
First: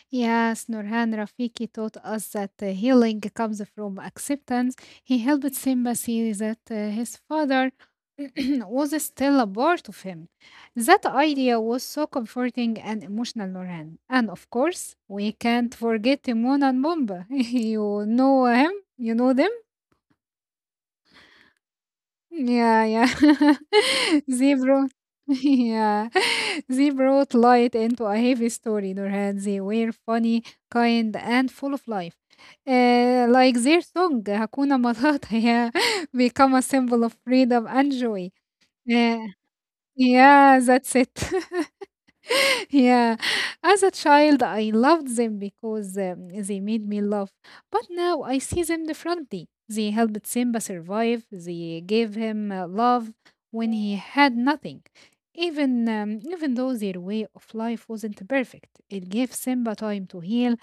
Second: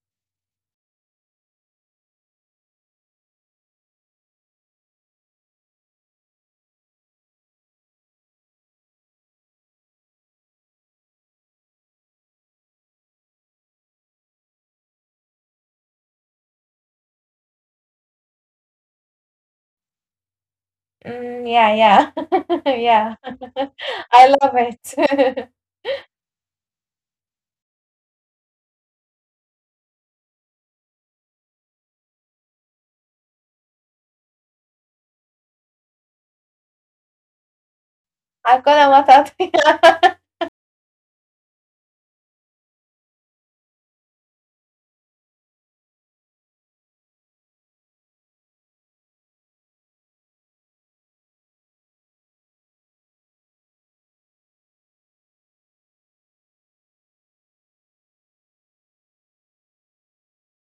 Yes, Nurhan Rafiki taught us that healing comes from acceptance. He helped Simba see that his father [CLEARS THROAT] was still a part of him. That idea was so comforting and emotional, Nurhan. And of course, we can't forget Timon and Pumbaa. [LAUGHS] You know him? You know them?
Mm, yeah, yeah, [LAUGHS]
Yeah, yeah.
yeah. [LAUGHS]
[LAUGHS]
I
They
love
brought, [LAUGHS]
it. [LAUGHS]
yeah, [LAUGHS] they brought light into a heavy story, Nurhan. They were funny, kind, and full of life. Like their song, Hakuna Matata, [LAUGHS] yeah, become a symbol of freedom and joy.
Hakuna
Yeah,
Matata. [LAUGHS]
yeah, that's it. [LAUGHS] Yeah, as a child, I loved them because they made me laugh. But now I see them differently. They helped Simba survive, they gave him love when he had nothing. Even though their way of life wasn't perfect, it gave Simba time to heal,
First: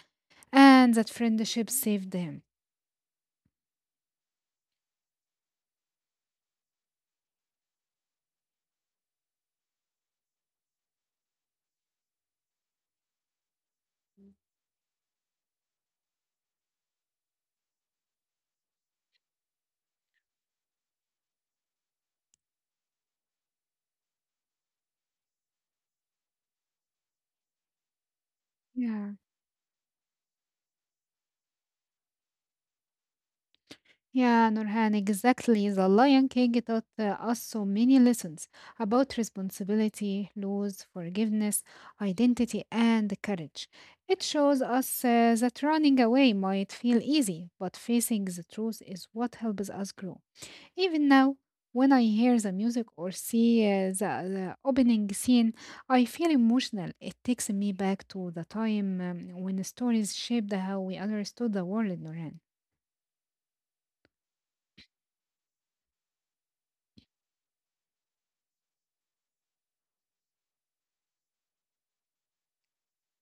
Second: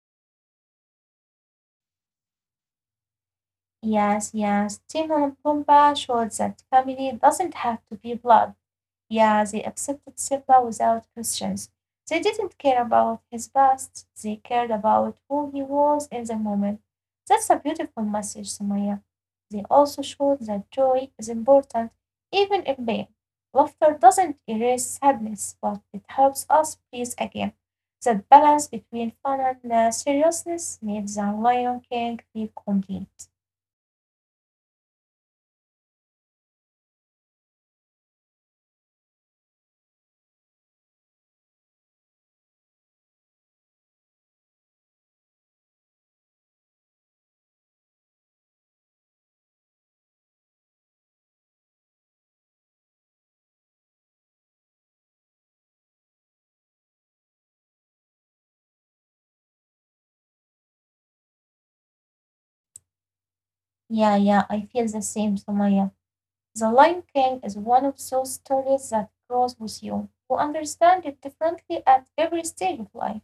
and that friendship saved him.
Yes, yes. Timon and Pumbaa showed that family doesn't have to be blood. Yeah, they accepted Seba without questions. They didn't care about his past, they cared about who he was in the moment. That's a beautiful message, Sumaya. They also showed that joy is important, even in pain. Laughter doesn't erase sadness, but it helps us breathe again. That balance
Yeah.
between fun and seriousness made the Lion King feel complete.
Yeah, Nurhan, exactly. The Lion King taught us so many lessons about responsibility, laws, forgiveness, identity, and courage. It shows us that running away might feel easy, but facing the truth is what helps us grow. Even now, when I hear the music or see the opening scene, I feel emotional. It takes me back to the time when stories shaped how we understood the world, Nurhan.
Yeah, yeah, I feel the same, Sumaya. The Lion King is one of those stories that grows with you. You understand it differently at every stage of life.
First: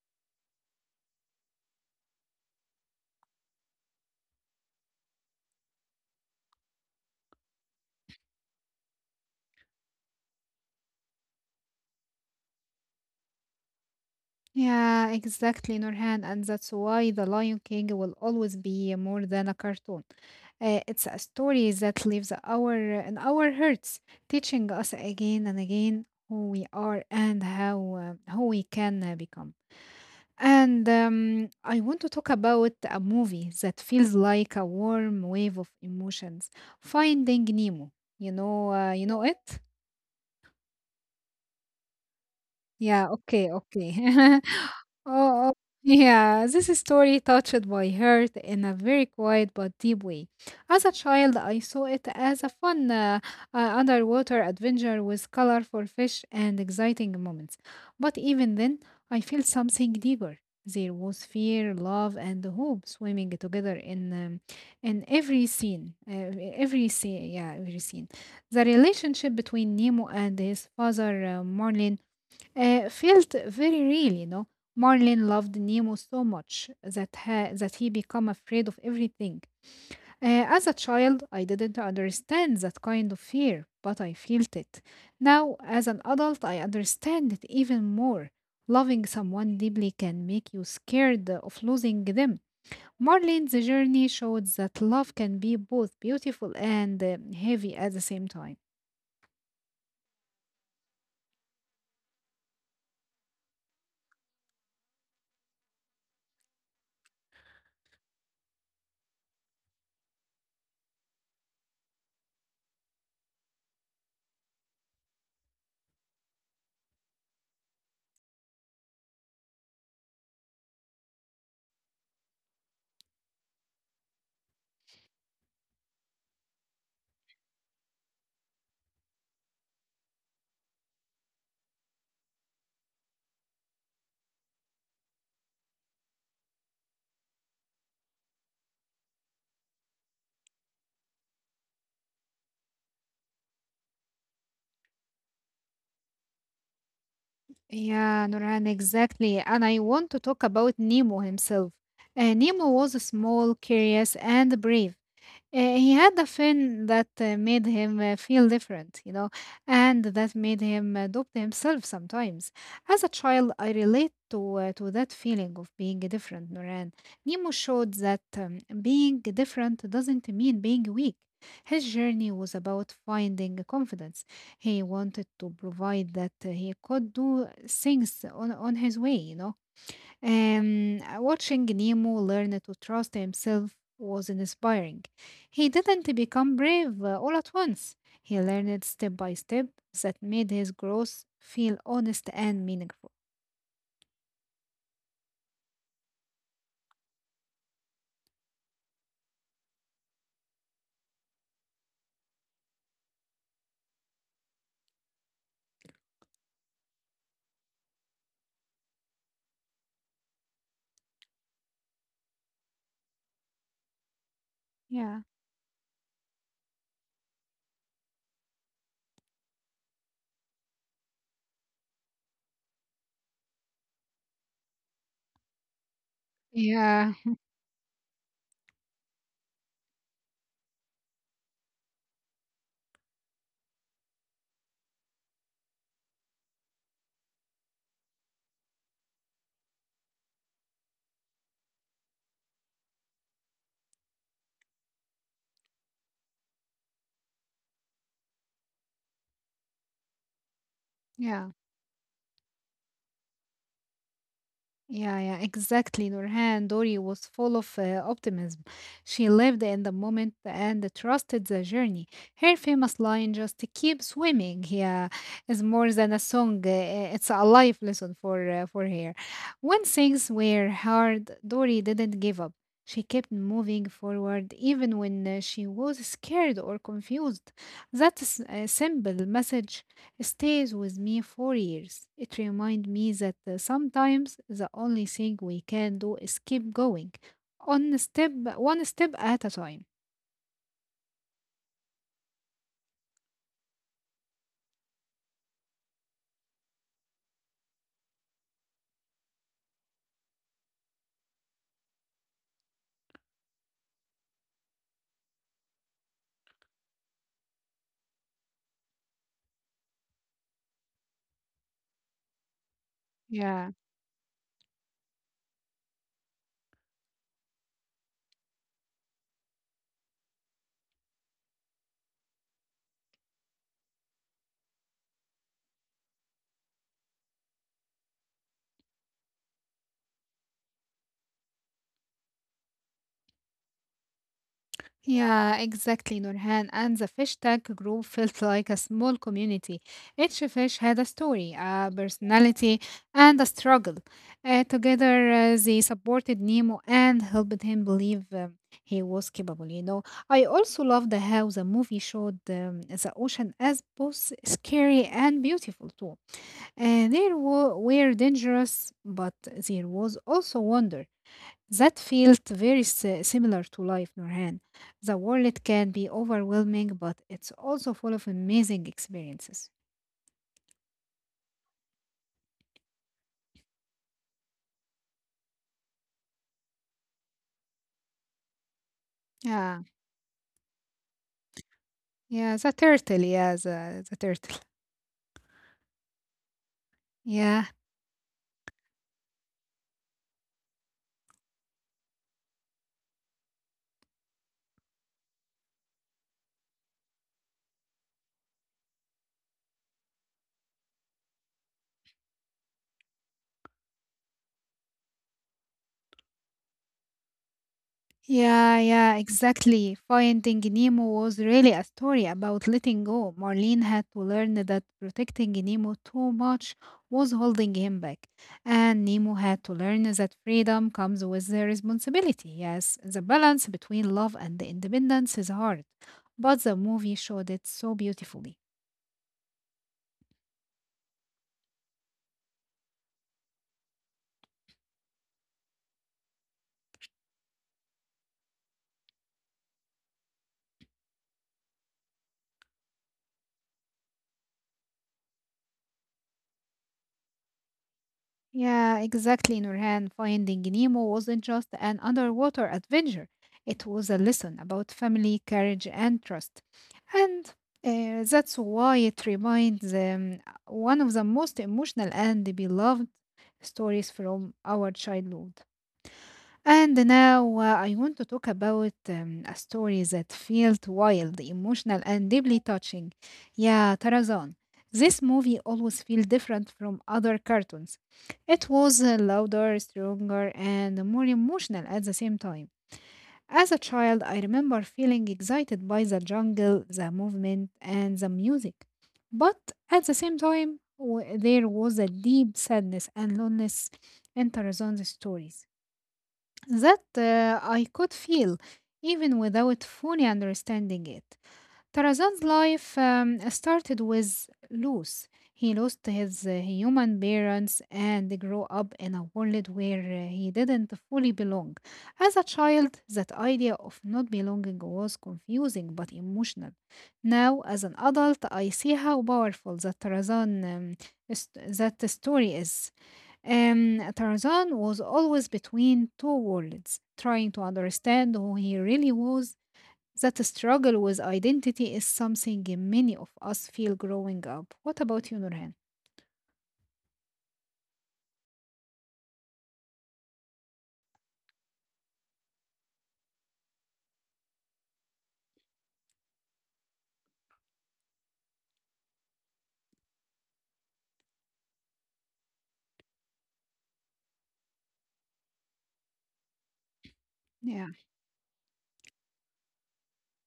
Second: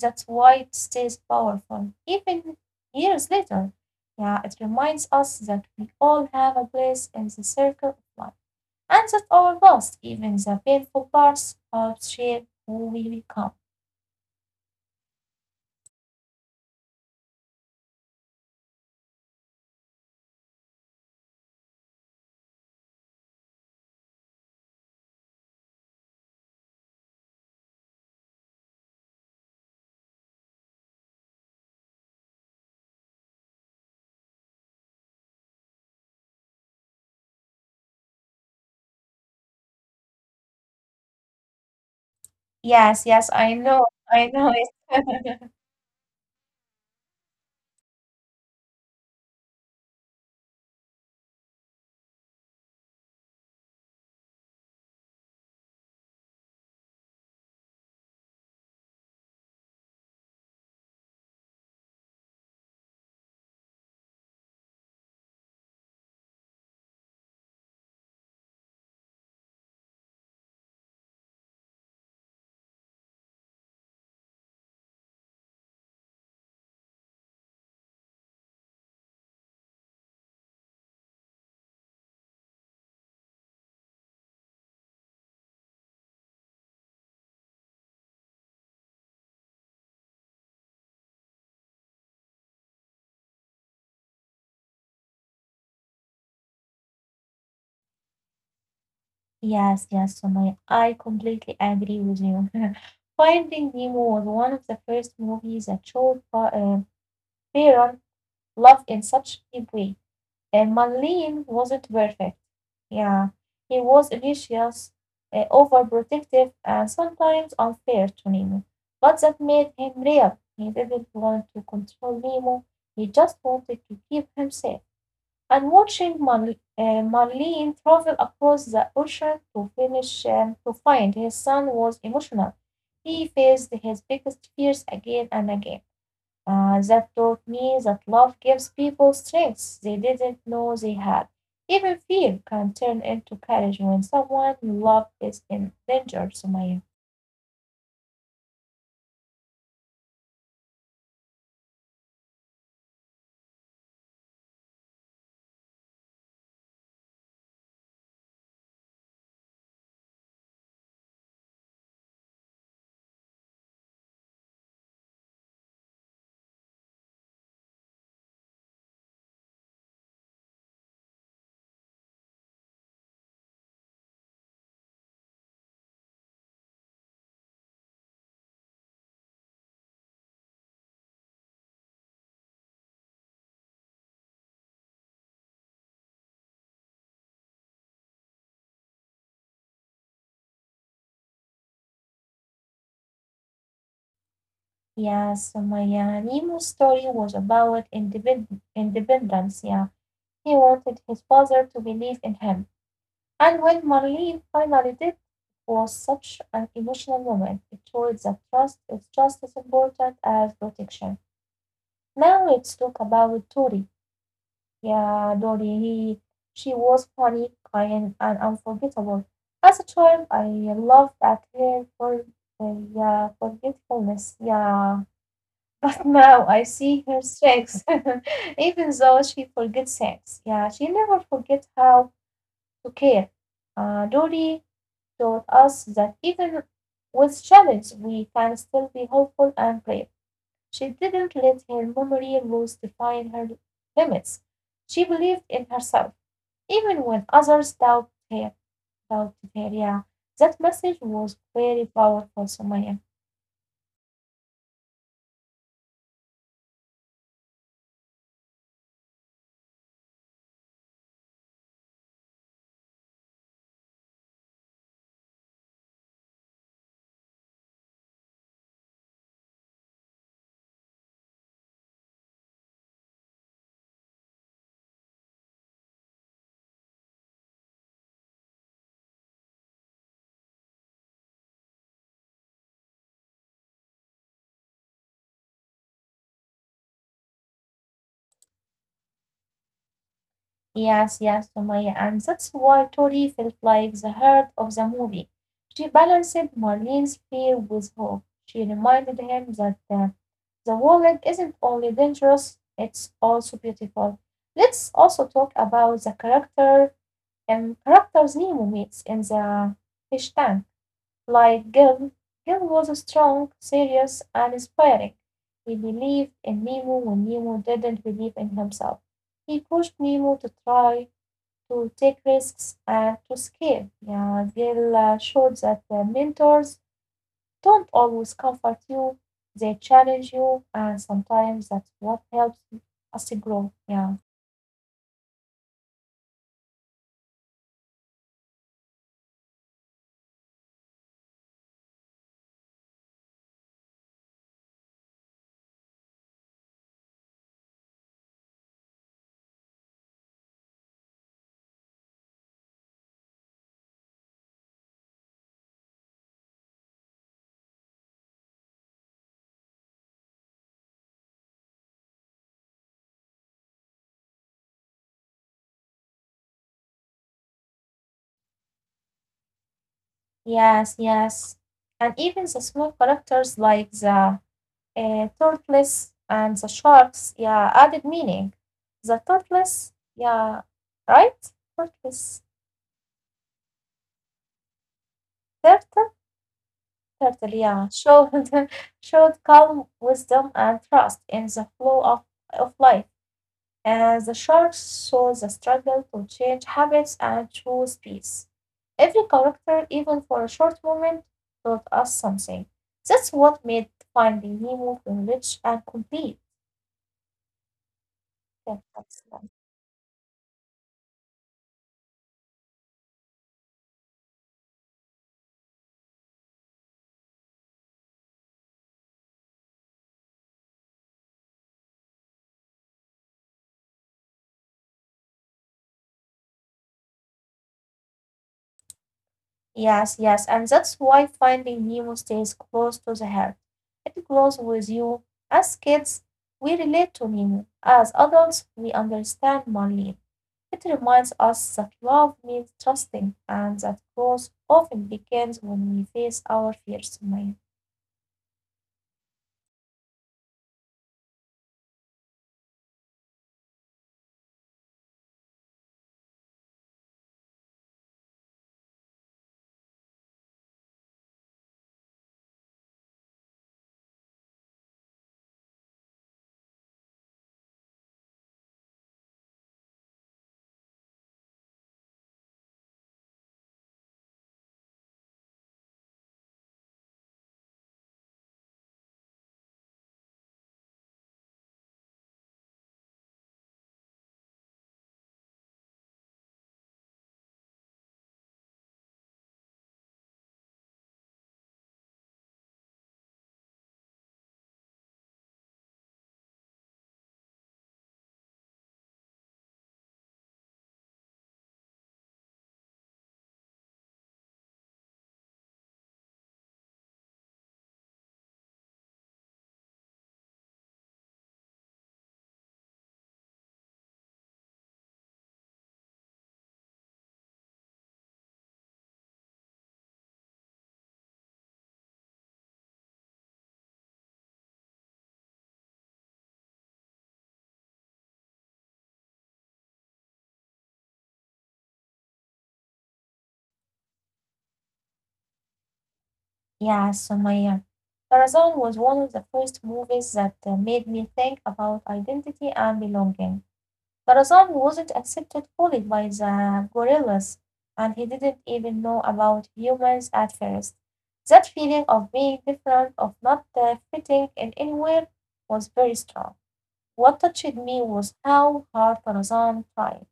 That's why it stays powerful, even years later. Yeah, it reminds us that we all have a place in the circle of life, and that our loss, even the painful parts, help shape who we become.
Yeah, exactly, Nurhan, and that's why The Lion King will always be more than a cartoon. It's a story that lives our in our hearts, teaching us again and again who we are and how who we can become. And I want to talk about a movie that feels like a warm wave of emotions. Finding Nemo. You know it.
Yes,
Yeah,
yes,
okay,
I
okay. [LAUGHS]
know it.
Oh,
[LAUGHS]
oh, yeah, this story touched my heart in a very quiet but deep way. As a child, I saw it as a fun underwater adventure with colorful fish and exciting moments. But even then, I felt something deeper. There was fear, love, and hope swimming together in every scene. Every scene, yeah, every scene. The relationship between Nemo and his father, Marlin felt very real. Marlin loved Nemo so much that that he became afraid of everything. As a child, I didn't understand that kind of fear, but I felt it. Now, as an adult, I understand it even more. Loving someone deeply can make you scared of losing them. Marlin's journey showed that love can be both beautiful and heavy at the same time.
Yes, yes, Sumaya. I completely agree with you. [LAUGHS] Finding Nemo was one of the first movies that showed parent love in such a deep way. And Marlene wasn't perfect. Yeah, he was ambitious, overprotective, and sometimes unfair to Nemo. But that made him real. He didn't want to control Nemo. He just wanted to keep him safe. And watching Marlene travel across the ocean to finish to find his son was emotional. He faced his biggest fears again and again. That taught me that love gives people strengths they didn't know they had. Even fear can turn into courage when someone you love is in danger, Sumaya.
Yeah, Nurhan, exactly. And I want to talk about Nemo himself. Nemo was small, curious, and brave. He had a fin that made him feel different, and that made him doubt himself sometimes. As a child, I relate to that feeling of being different, Noran. Nemo showed that being different doesn't mean being weak. His journey was about finding confidence. He wanted to provide that he could do things on his way. Watching Nemo learn to trust himself was inspiring. He didn't become brave all at once. He learned step by step that made his growth feel honest and meaningful.
Yeah, Sumaya. Nemo's story was about independence. Yeah, he wanted his father to believe in him. And when Marlene finally did, it was such an emotional moment. It showed that trust is just as important as protection. Now let's talk about Tori.
Yeah.
Yeah, Dory, he, she was funny, kind, and unforgettable. As a child, I loved at her for yeah, forgetfulness. Yeah, [LAUGHS] but now I see
Yeah,
her strengths, [LAUGHS] even though she forgets things. Yeah, she never forget how to care. Dory taught us that even with challenges, we can still be hopeful and brave. She didn't let her memory rules define her limits. She believed in herself, even when others doubted her. Doubted her. Yeah, that message
yeah.
was very powerful, Sumaya.
Yeah, yeah, exactly. Nurhan Dori was full of optimism. She lived in the moment and trusted the journey. Her famous line, just keep swimming, yeah, is more than a song. It's a life lesson for for her. When things were hard, Dori didn't give up. She kept moving forward even when she was scared or confused. That's a simple message stays with me for years. It reminds me that sometimes the only thing we can do is keep going, one step at a time.
Yes, yes, Sumaya, and that's why Tori felt like the heart of the movie. She balanced Marlene's fear with hope. She reminded him that the world isn't only dangerous, it's also beautiful. Let's also talk about the character and characters Nemo meets in the fish tank. Like Gil, Gil was strong,
Yeah.
serious, and inspiring. He believed in Nemo when Nemo didn't believe in himself. He pushed Nemo to try to take risks and to scale. Yeah, they'll show that the mentors don't always comfort you, they challenge you, and sometimes that's what helps us to grow. Yeah,
Yeah, exactly, Nurhan. And the fish tank group felt like a small community. Each fish had a story, a personality, and a struggle. Together, they supported Nemo and helped him believe he was capable. I also loved how the movie showed the ocean as both scary and beautiful, too. Were dangerous, but there was also wonder. That felt very similar to life, Nurhan. The world can be overwhelming, but it's also full of amazing experiences.
yes, yes. And even the small characters like the tortoise and the sharks, yeah, added meaning. The
Yeah,
turtles. Yeah, right? Turtles.
yeah, the turtle, yeah, the turtle.
Turtle,
[LAUGHS]
totally,
Yeah.
yeah. Should [LAUGHS] Showed calm wisdom and trust in the flow of life. As the sharks saw the struggle to change habits and choose peace. Every character, even for a short moment, taught us something. That's what made finding Nemo rich and complete.
Yeah,
Yeah,
yeah,
that's- nice.
exactly. Finding Nemo was really a story about letting go. Marlene had to learn that protecting Nemo too much was holding him back. And Nemo had to learn that freedom comes with the responsibility. Yes, the balance between love and independence is hard. But the movie showed it so beautifully.
Yes, yes, and that's why Finding Nemo stays close to the heart. It grows with you. As kids, we relate to Nemo. As adults, we understand Marlene. It reminds us that love means trusting and that growth often begins when we face our fears, Sumaya.
Yeah, exactly, Nurhan. Finding Nemo wasn't just an underwater adventure. It was a lesson about family, courage, and trust. And That's why it reminds one of the most emotional and beloved stories from our childhood. And now I want to talk about a story that felt wild, emotional, and deeply touching. Yeah, Tarzan. This movie always feels different from other cartoons. It was louder, stronger, and more emotional at the same time. As a child, I remember feeling excited by the jungle, the movement, and the music. But at the same time, there was a deep sadness and loneliness in Tarzan's stories that I could feel even without fully understanding it. Tarazan's life started with loss. He lost his human parents and grew up in a world where he didn't fully belong. As a child, that idea of not belonging was confusing but emotional. Now, as an adult, I see how powerful that is- that story is. Tarzan was always between two worlds, trying to understand who he really was. That struggle with identity is something many of us feel growing up. What about you, Nurhan?
Yes, Sumaya. Tarzan was one of the first movies that made me think about identity and belonging. Tarzan wasn't accepted fully by the gorillas, and he didn't even know about humans at first. That feeling of being different, of not fitting in anywhere, was very strong. What
Yeah.
touched me was how hard Tarzan tried.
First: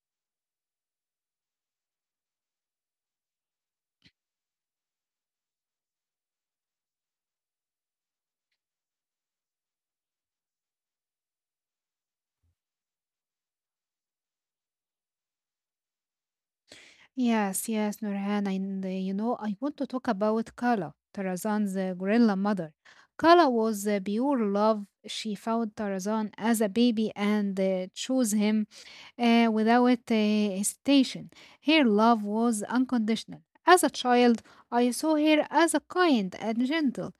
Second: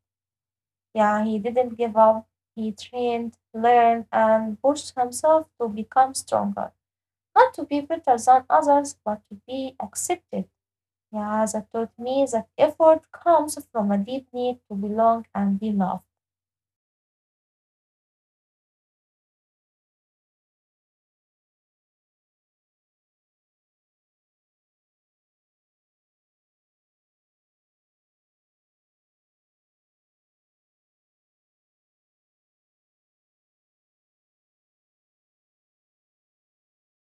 Yeah, he didn't give up. He trained, learned, and pushed himself to become stronger. Not to be better than others, but to be accepted. Yeah, that taught me that effort comes from a deep need to belong and be loved.
Yes, yes, Nurhan, and I want to talk about Kala, Tarazan's gorilla mother. Kala was pure love. She found Tarazan as a baby and chose him without hesitation. Her love was unconditional. As a child, I saw her as a kind and gentle.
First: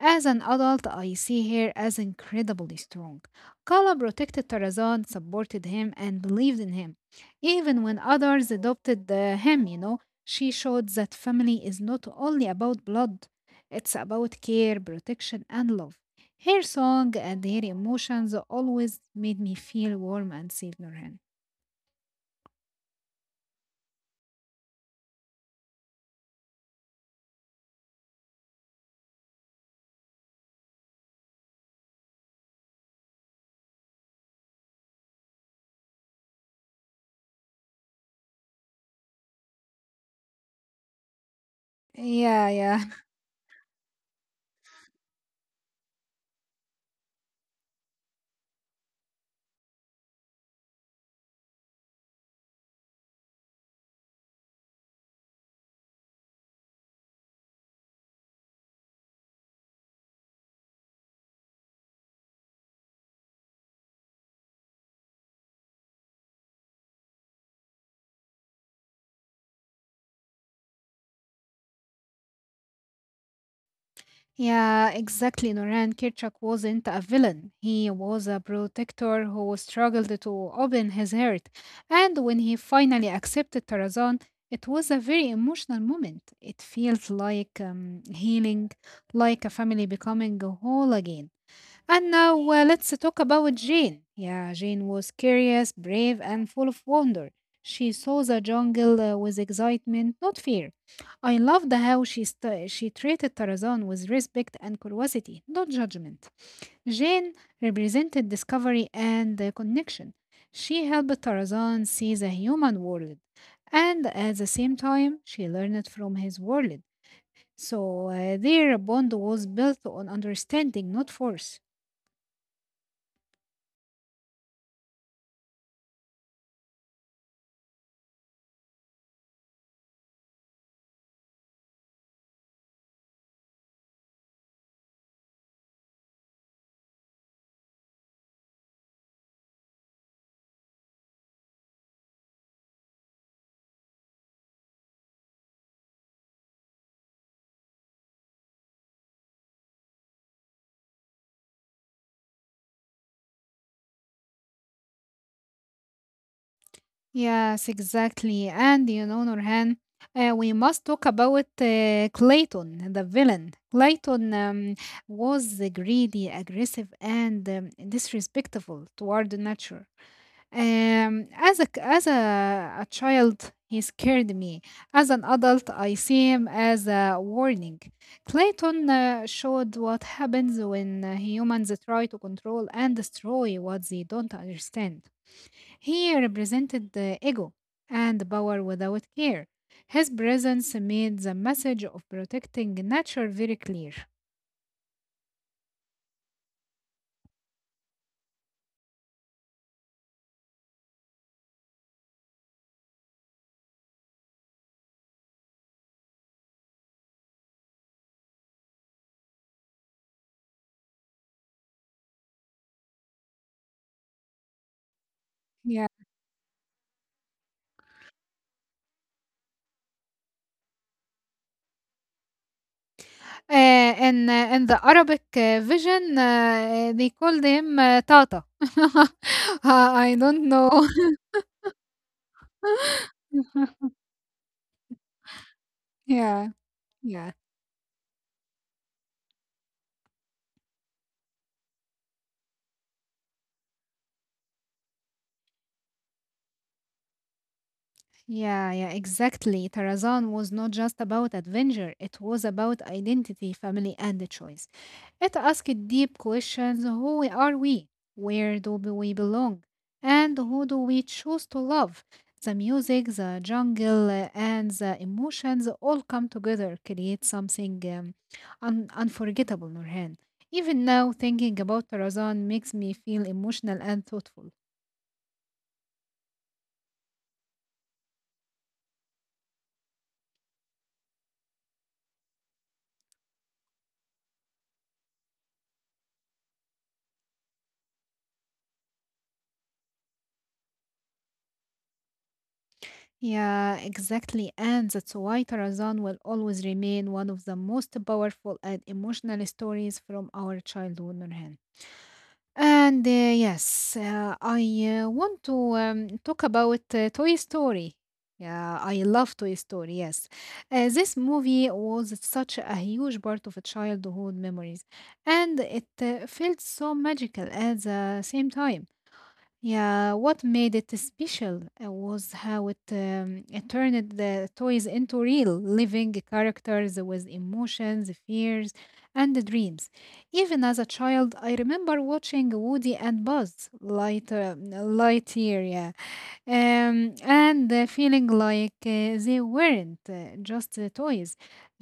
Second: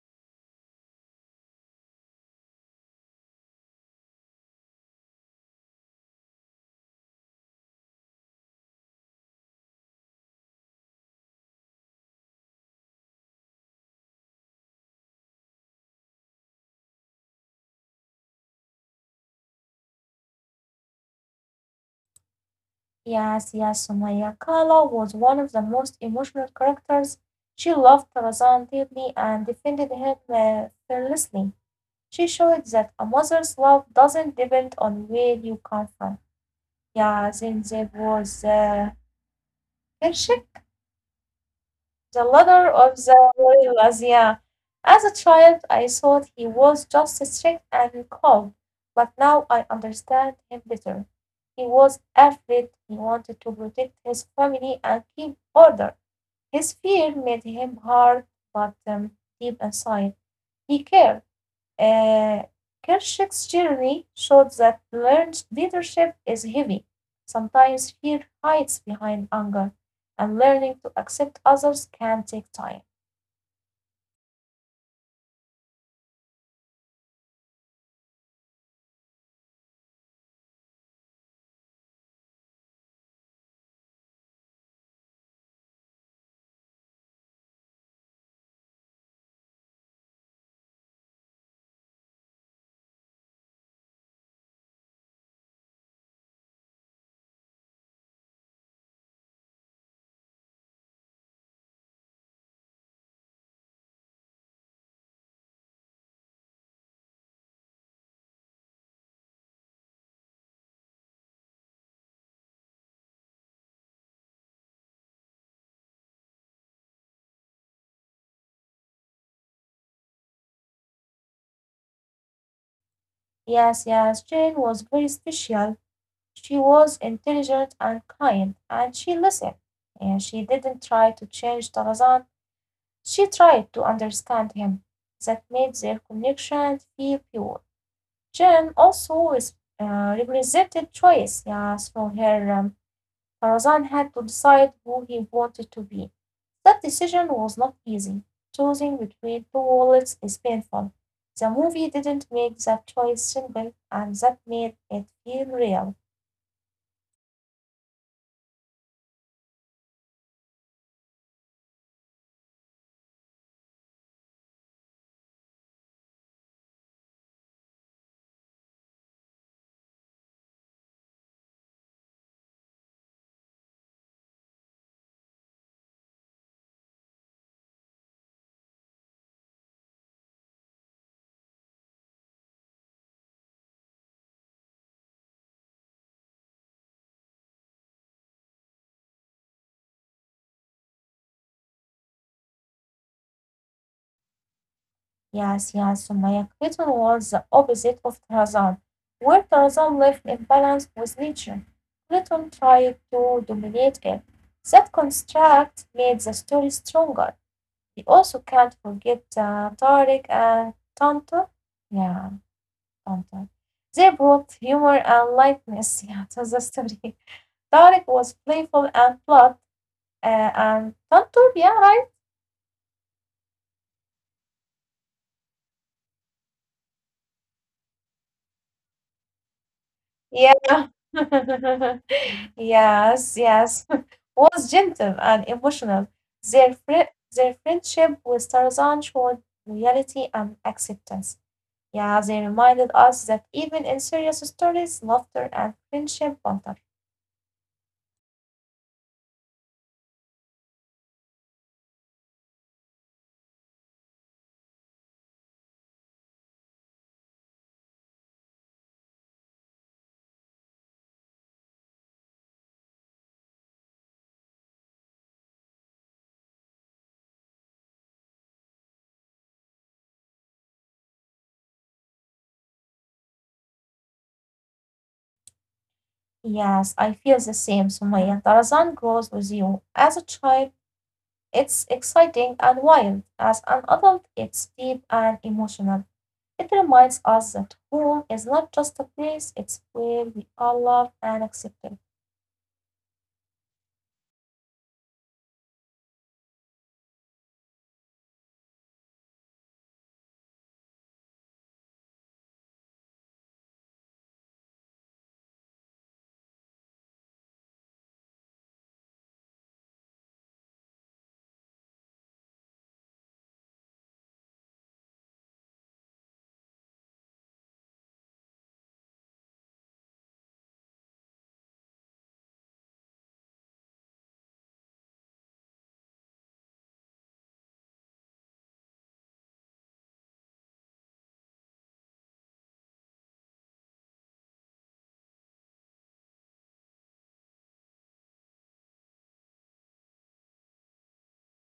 As an adult, I see her as incredibly strong. Kala protected Tarzan, supported him, and believed in him. Even when others adopted him, she showed that family is not only about blood, it's about care, protection, and love. Her song and her emotions always made me feel warm and safe, Nurhan.
Yes, yes, Sumaya, Kala was one of the most emotional characters. She loved Tarzan deeply and defended him fearlessly. She showed that a mother's love doesn't depend on where you come from. Yeah, then there was Kershak.
Yeah,
The
yeah.
leader of the guerrillas, yeah. As a child, I thought he was just strict and cold, but now I understand him better. He was afraid, he wanted to protect his family and keep order. His fear made him hard, but deep inside, he cared. Uh, Kershak's journey showed that learned leadership is heavy. Sometimes fear hides behind anger, and learning to accept others can take time.
Yeah, exactly. Noran Kirchak wasn't a villain. He was a protector who struggled to open his heart. And when he finally accepted Tarazan, it was a very emotional moment. It felt like healing, like a family becoming whole again. And now let's talk about Jane. Yeah, Jane was curious, brave, and full of wonder. She saw the jungle with excitement, not fear. I loved how she treated Tarzan with respect and curiosity, not judgment. Jane represented discovery and connection. She helped Tarzan see the human world, and at the same time, she learned from his world. So their bond was built on understanding, not force.
Yes, yes, Jane was very special. She was intelligent and kind, and she listened, and she didn't try to change Tarzan, she tried to understand him. That made their connection feel pure. Jane also is, represented choice, yes, for her. Tarzan had to decide who he wanted to be. That decision was not easy. Choosing between two wallets is painful. The movie didn't make that choice simple and that made it feel real.
Yes, exactly. And you know, Nurhan, we must talk about Clayton, the villain. Clayton was greedy, aggressive, and disrespectful toward nature. A child, he scared me. As an adult, I see him as a warning. Clayton showed what happens when humans try to control and destroy what they don't understand. He represented the ego and power without care. His presence made the message of protecting nature very clear.
Yes, yes, Sumaya, Clayton was the opposite of Tarzan, where Tarzan lived in balance with nature. Clinton tried to dominate it. That contrast made the story stronger. We also can't forget Tariq and Tonto. Yeah. Anton. They brought humor and
Yeah,
lightness, yeah, to the story. [LAUGHS] Tarek was playful and plot and Tantur, yeah, right?
in in the Arabic vision, they called him Tata. [LAUGHS] I don't know.
Yeah. [LAUGHS] Yes, yes.
[LAUGHS]
[LAUGHS] was gentle and emotional.
Yeah, yeah.
Their friendship with Tarzan showed reality and acceptance. Yeah, they reminded us that even in serious stories, laughter and friendship matter.
Yeah, yeah, exactly. Tarazan was not just about adventure, it was about identity, family, and choice. It asked deep questions: who are we? Where do we belong? And who do we choose to love? The music, the jungle, and the emotions all come together, create something unforgettable, Nurhan. Even now, thinking about Tarazan makes me feel emotional and thoughtful.
Yes, I feel the same, Sumaya. Tarzan grows with you. As a child it's exciting and wild; as an adult it's deep and emotional. It reminds us that home is not just a place, it's where we are loved and accepted.
Yeah, exactly. And that's why Tarzan will always remain one of the most powerful and emotional stories from our childhood, Nurhan. And yes, I want to talk about Toy Story. Yeah, I love Toy Story, yes. This movie was such a huge part of childhood memories, and it felt so magical at the same time. Yeah, what made it special was how it turned the toys into real living characters with emotions, fears, and dreams. Even as a child, I remember watching Woody and Lightyear, yeah, and feeling like they weren't just toys.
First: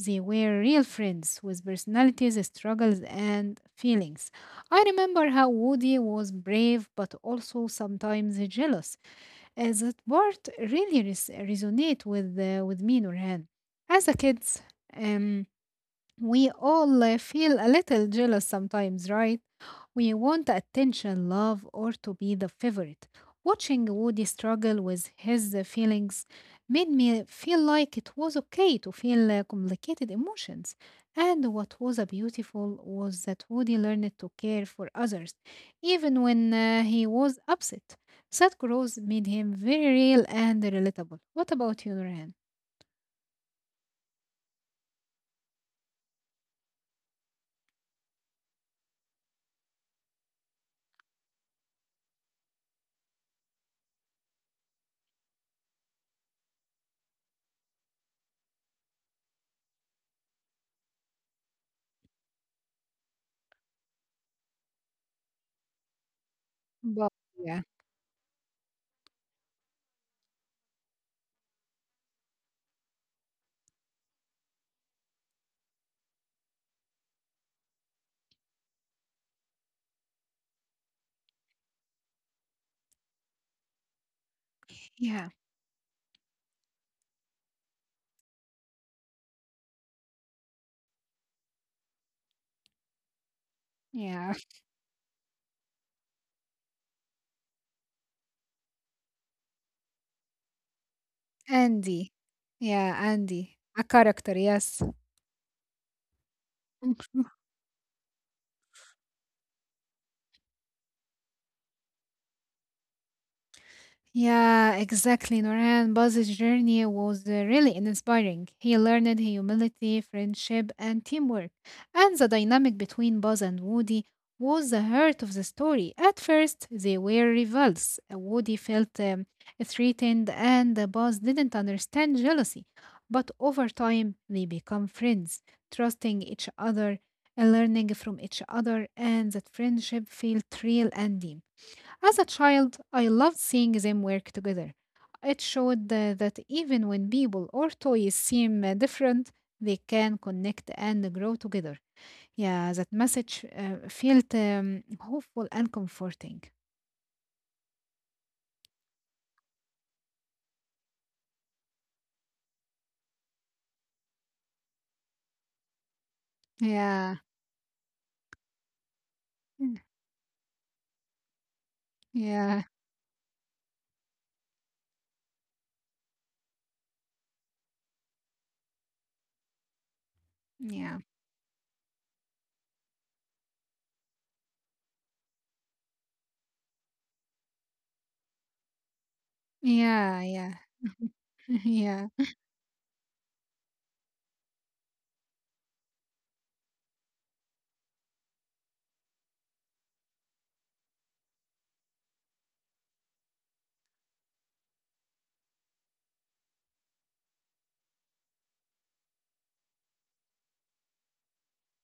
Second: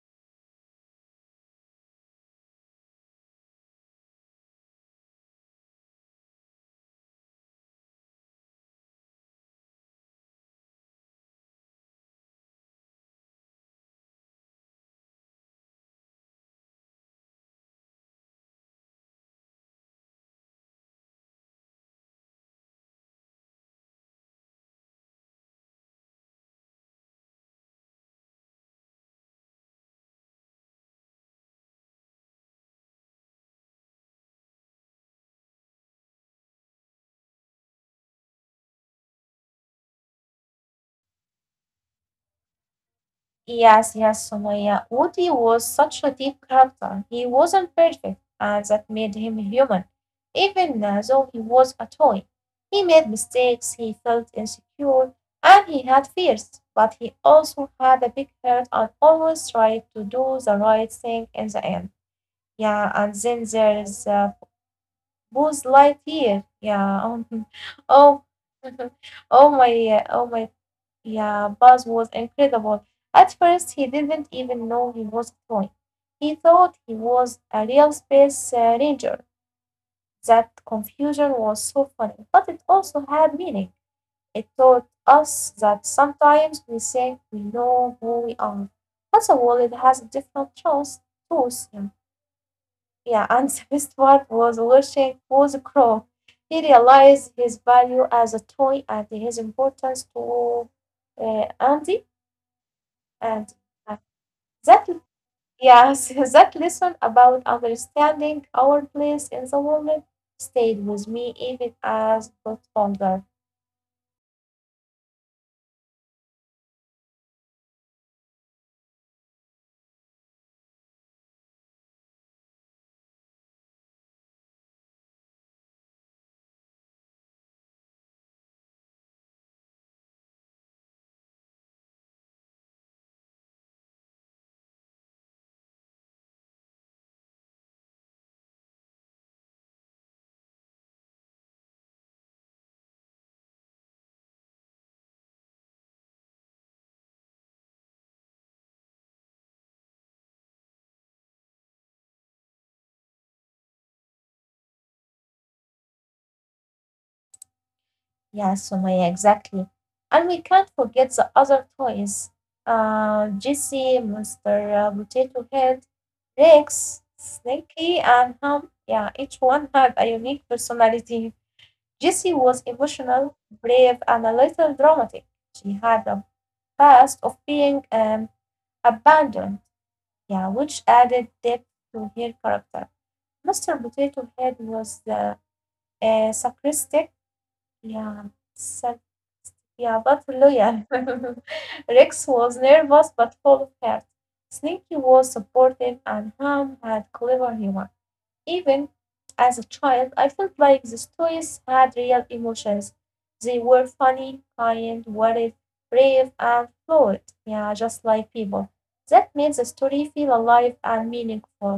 They were real friends with personalities, struggles, and feelings. I remember how Woody was brave but also sometimes jealous. That part really resonate with with me, Nurhan. As a kids, um, we all feel a little jealous sometimes, right? We want attention, love, or to be the favorite. Watching Woody struggle with his feelings made me feel like it was okay to feel complicated emotions. And what was beautiful was that Woody learned to care for others, even when he was upset. That growth made him very real and relatable. What about you, Nurhan?
Yes, yes, Sumaya. Woody was such a deep character. He wasn't perfect, and that made him human. Even though he was a toy, he made mistakes, he felt insecure, and he had fears. But he also had a big heart and always tried to do the right thing in the end. Yeah, and then there's Booze Light. Yeah. Oh,
But
[LAUGHS]
yeah,
oh, [LAUGHS] oh my, oh my. Yeah, Buzz was incredible. At first, he didn't even know he was a toy. He thought he was a real space ranger. That confusion was so funny, but it also had meaning. It taught
yeah,
us that sometimes we think we know who we are, but the world has different truths. Truths. Yeah. Yeah, and Squidward
yeah.
was watching was Crow. He realized his value as a toy and his importance to Andy.
Andy. Yeah, Andy.
And
A
uh,
character, yes.
that, yes, [LAUGHS] that lesson
[LAUGHS]
about understanding our place in the world stayed with me even as got older.
Yeah, exactly. Noran Boz's journey was really inspiring. He learned humility, friendship, and teamwork. And the dynamic between Buzz and Woody was the heart of the story. At first, they were rivals. Woody felt threatened, and Boz didn't understand jealousy. But over time, they become friends, trusting each other, learning from each other, and that friendship felt real and deep. As a child, I loved seeing them work together. It showed that even when people or toys seem different, they can connect and grow together. Yeah, that message felt hopeful and comforting.
Yeah, Sumaya, exactly. And we can't forget the other toys. Jesse, Mr. Potato Head,
Yeah,
Rex, Slinky, and Hum. Yeah, each
mm,
one had a unique personality. Jessie was
yeah,
emotional, brave, and a little dramatic. She had a past of being abandoned, yeah, which
yeah,
added depth to her character. Mr. Potato Head was the sarcastic, yeah, sarcastic yeah, but
yeah, yeah,
loyal. [LAUGHS]
[LAUGHS] yeah.
Rex was nervous but full of heart. Sneaky was supportive, and Ham had clever humor. Even as a child, I felt like the toys had real emotions. They were funny, kind, worried, brave, and fluid. Yeah, just like people. That made the story feel alive and meaningful.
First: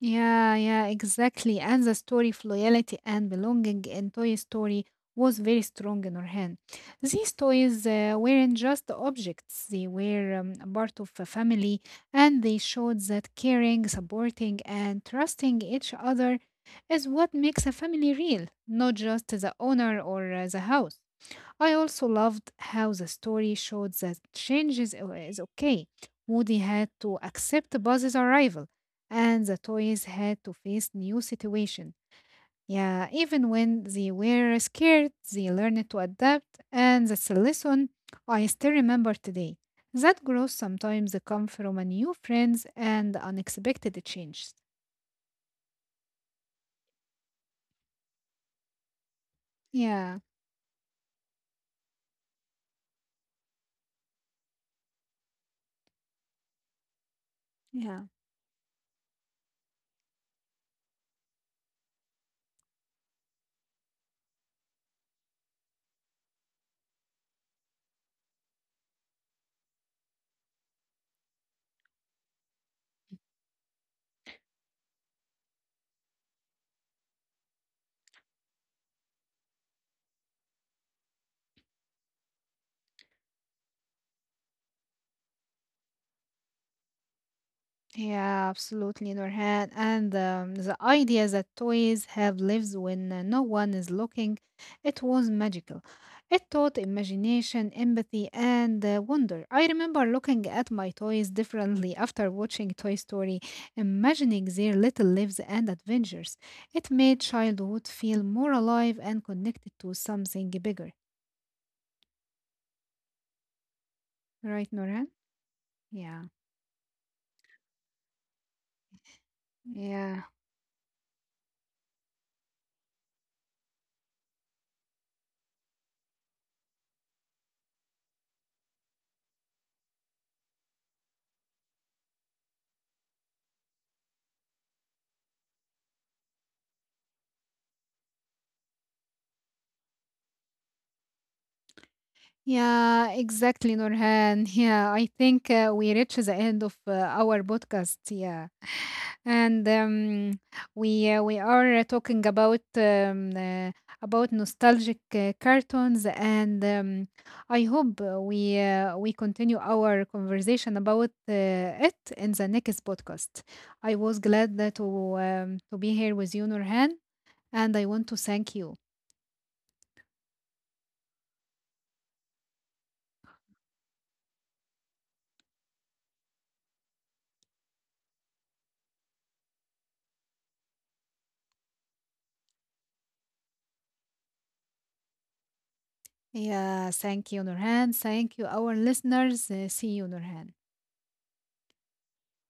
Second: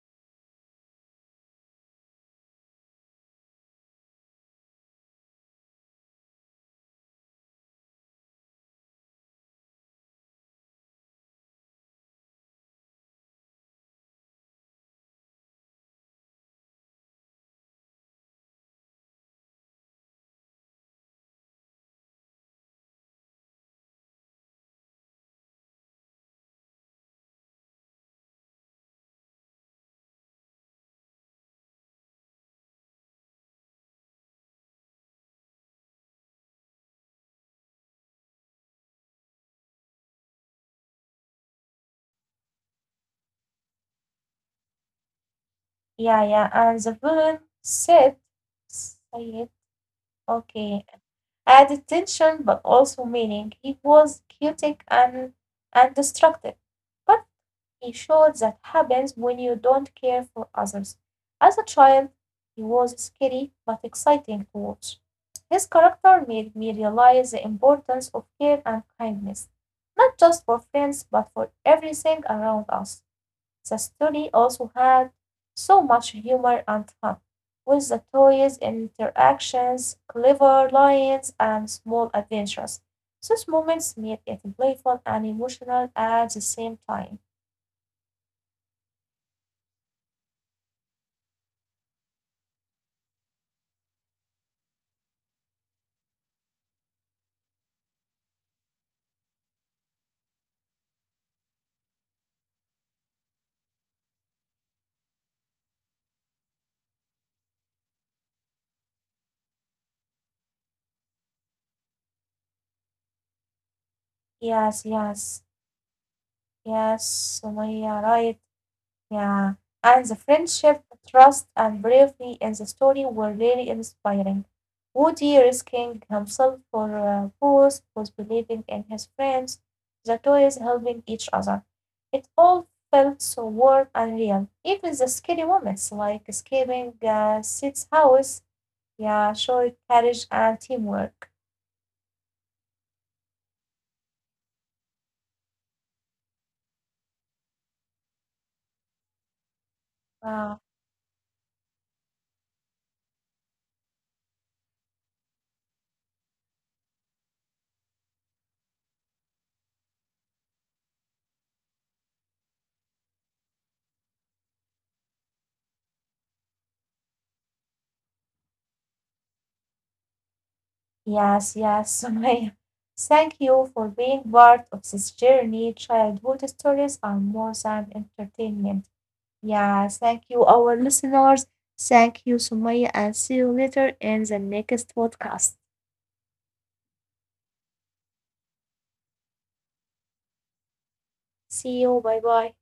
Yeah, yeah, exactly. And the story of loyalty and belonging in Toy Story was very strong in her hand. These toys weren't just objects, they were a part of a family, and they showed that caring, supporting, and trusting each other is what makes a family real, not just the owner or the house. I also loved how the story showed that is okay. Woody had to accept Buzz's arrival, and the toys had to face new situation. Yeah, even when they were scared, they learned to adapt, and that's a lesson I still remember today. That growth sometimes come from a new friends and unexpected changes.
Yeah, yeah, and the villain said,
Yeah,
okay. Added tension but also meaning. He was chaotic and destructive, but he
yeah.
showed that happens when you don't care for others. As a child, he was scary but exciting to watch. His character made me realize the importance of care and kindness, not just for friends but for everything around us. The story also had so much humor and fun, with the toys, interactions, clever lines, and small adventures. Those moments made it playful and emotional at the same time.
Yeah, absolutely, Nurhan. And The idea that toys have lives when no one is looking, it was magical. It taught imagination, empathy, and wonder. I remember looking at my toys differently after watching Toy Story, imagining their little lives and adventures. It made childhood feel more alive and connected to something bigger. Right,
Yes,
Nurhan?
yes,
Yeah.
yes, Sumaya, right. Yeah, and
Yeah.
the friendship, trust, and bravery in the story were really inspiring. Woody risking himself for Booth, was believing in his friends, the toys helping each other. It all felt so warm and real. Even the scary moments, like escaping Sid's house, yeah, showed courage and teamwork.
Yeah, exactly, Nurhan. Yeah, I think we reached the end of our podcast. Yeah, and
Wow.
we are talking about nostalgic cartoons, and I hope we continue our conversation about it in the next podcast. I was glad that to be here with you, Nurhan, and I want to thank you.
Yes, yes, [LAUGHS] Sumaya. Thank you for being part of this journey. Childhood stories are more than entertainment. Yeah, thank you, our listeners. Thank you, Sumaya, and see you later in the next podcast.
Yeah, thank you, Nurhan. Thank you, our listeners. See you, Nurhan.
See you. Bye bye.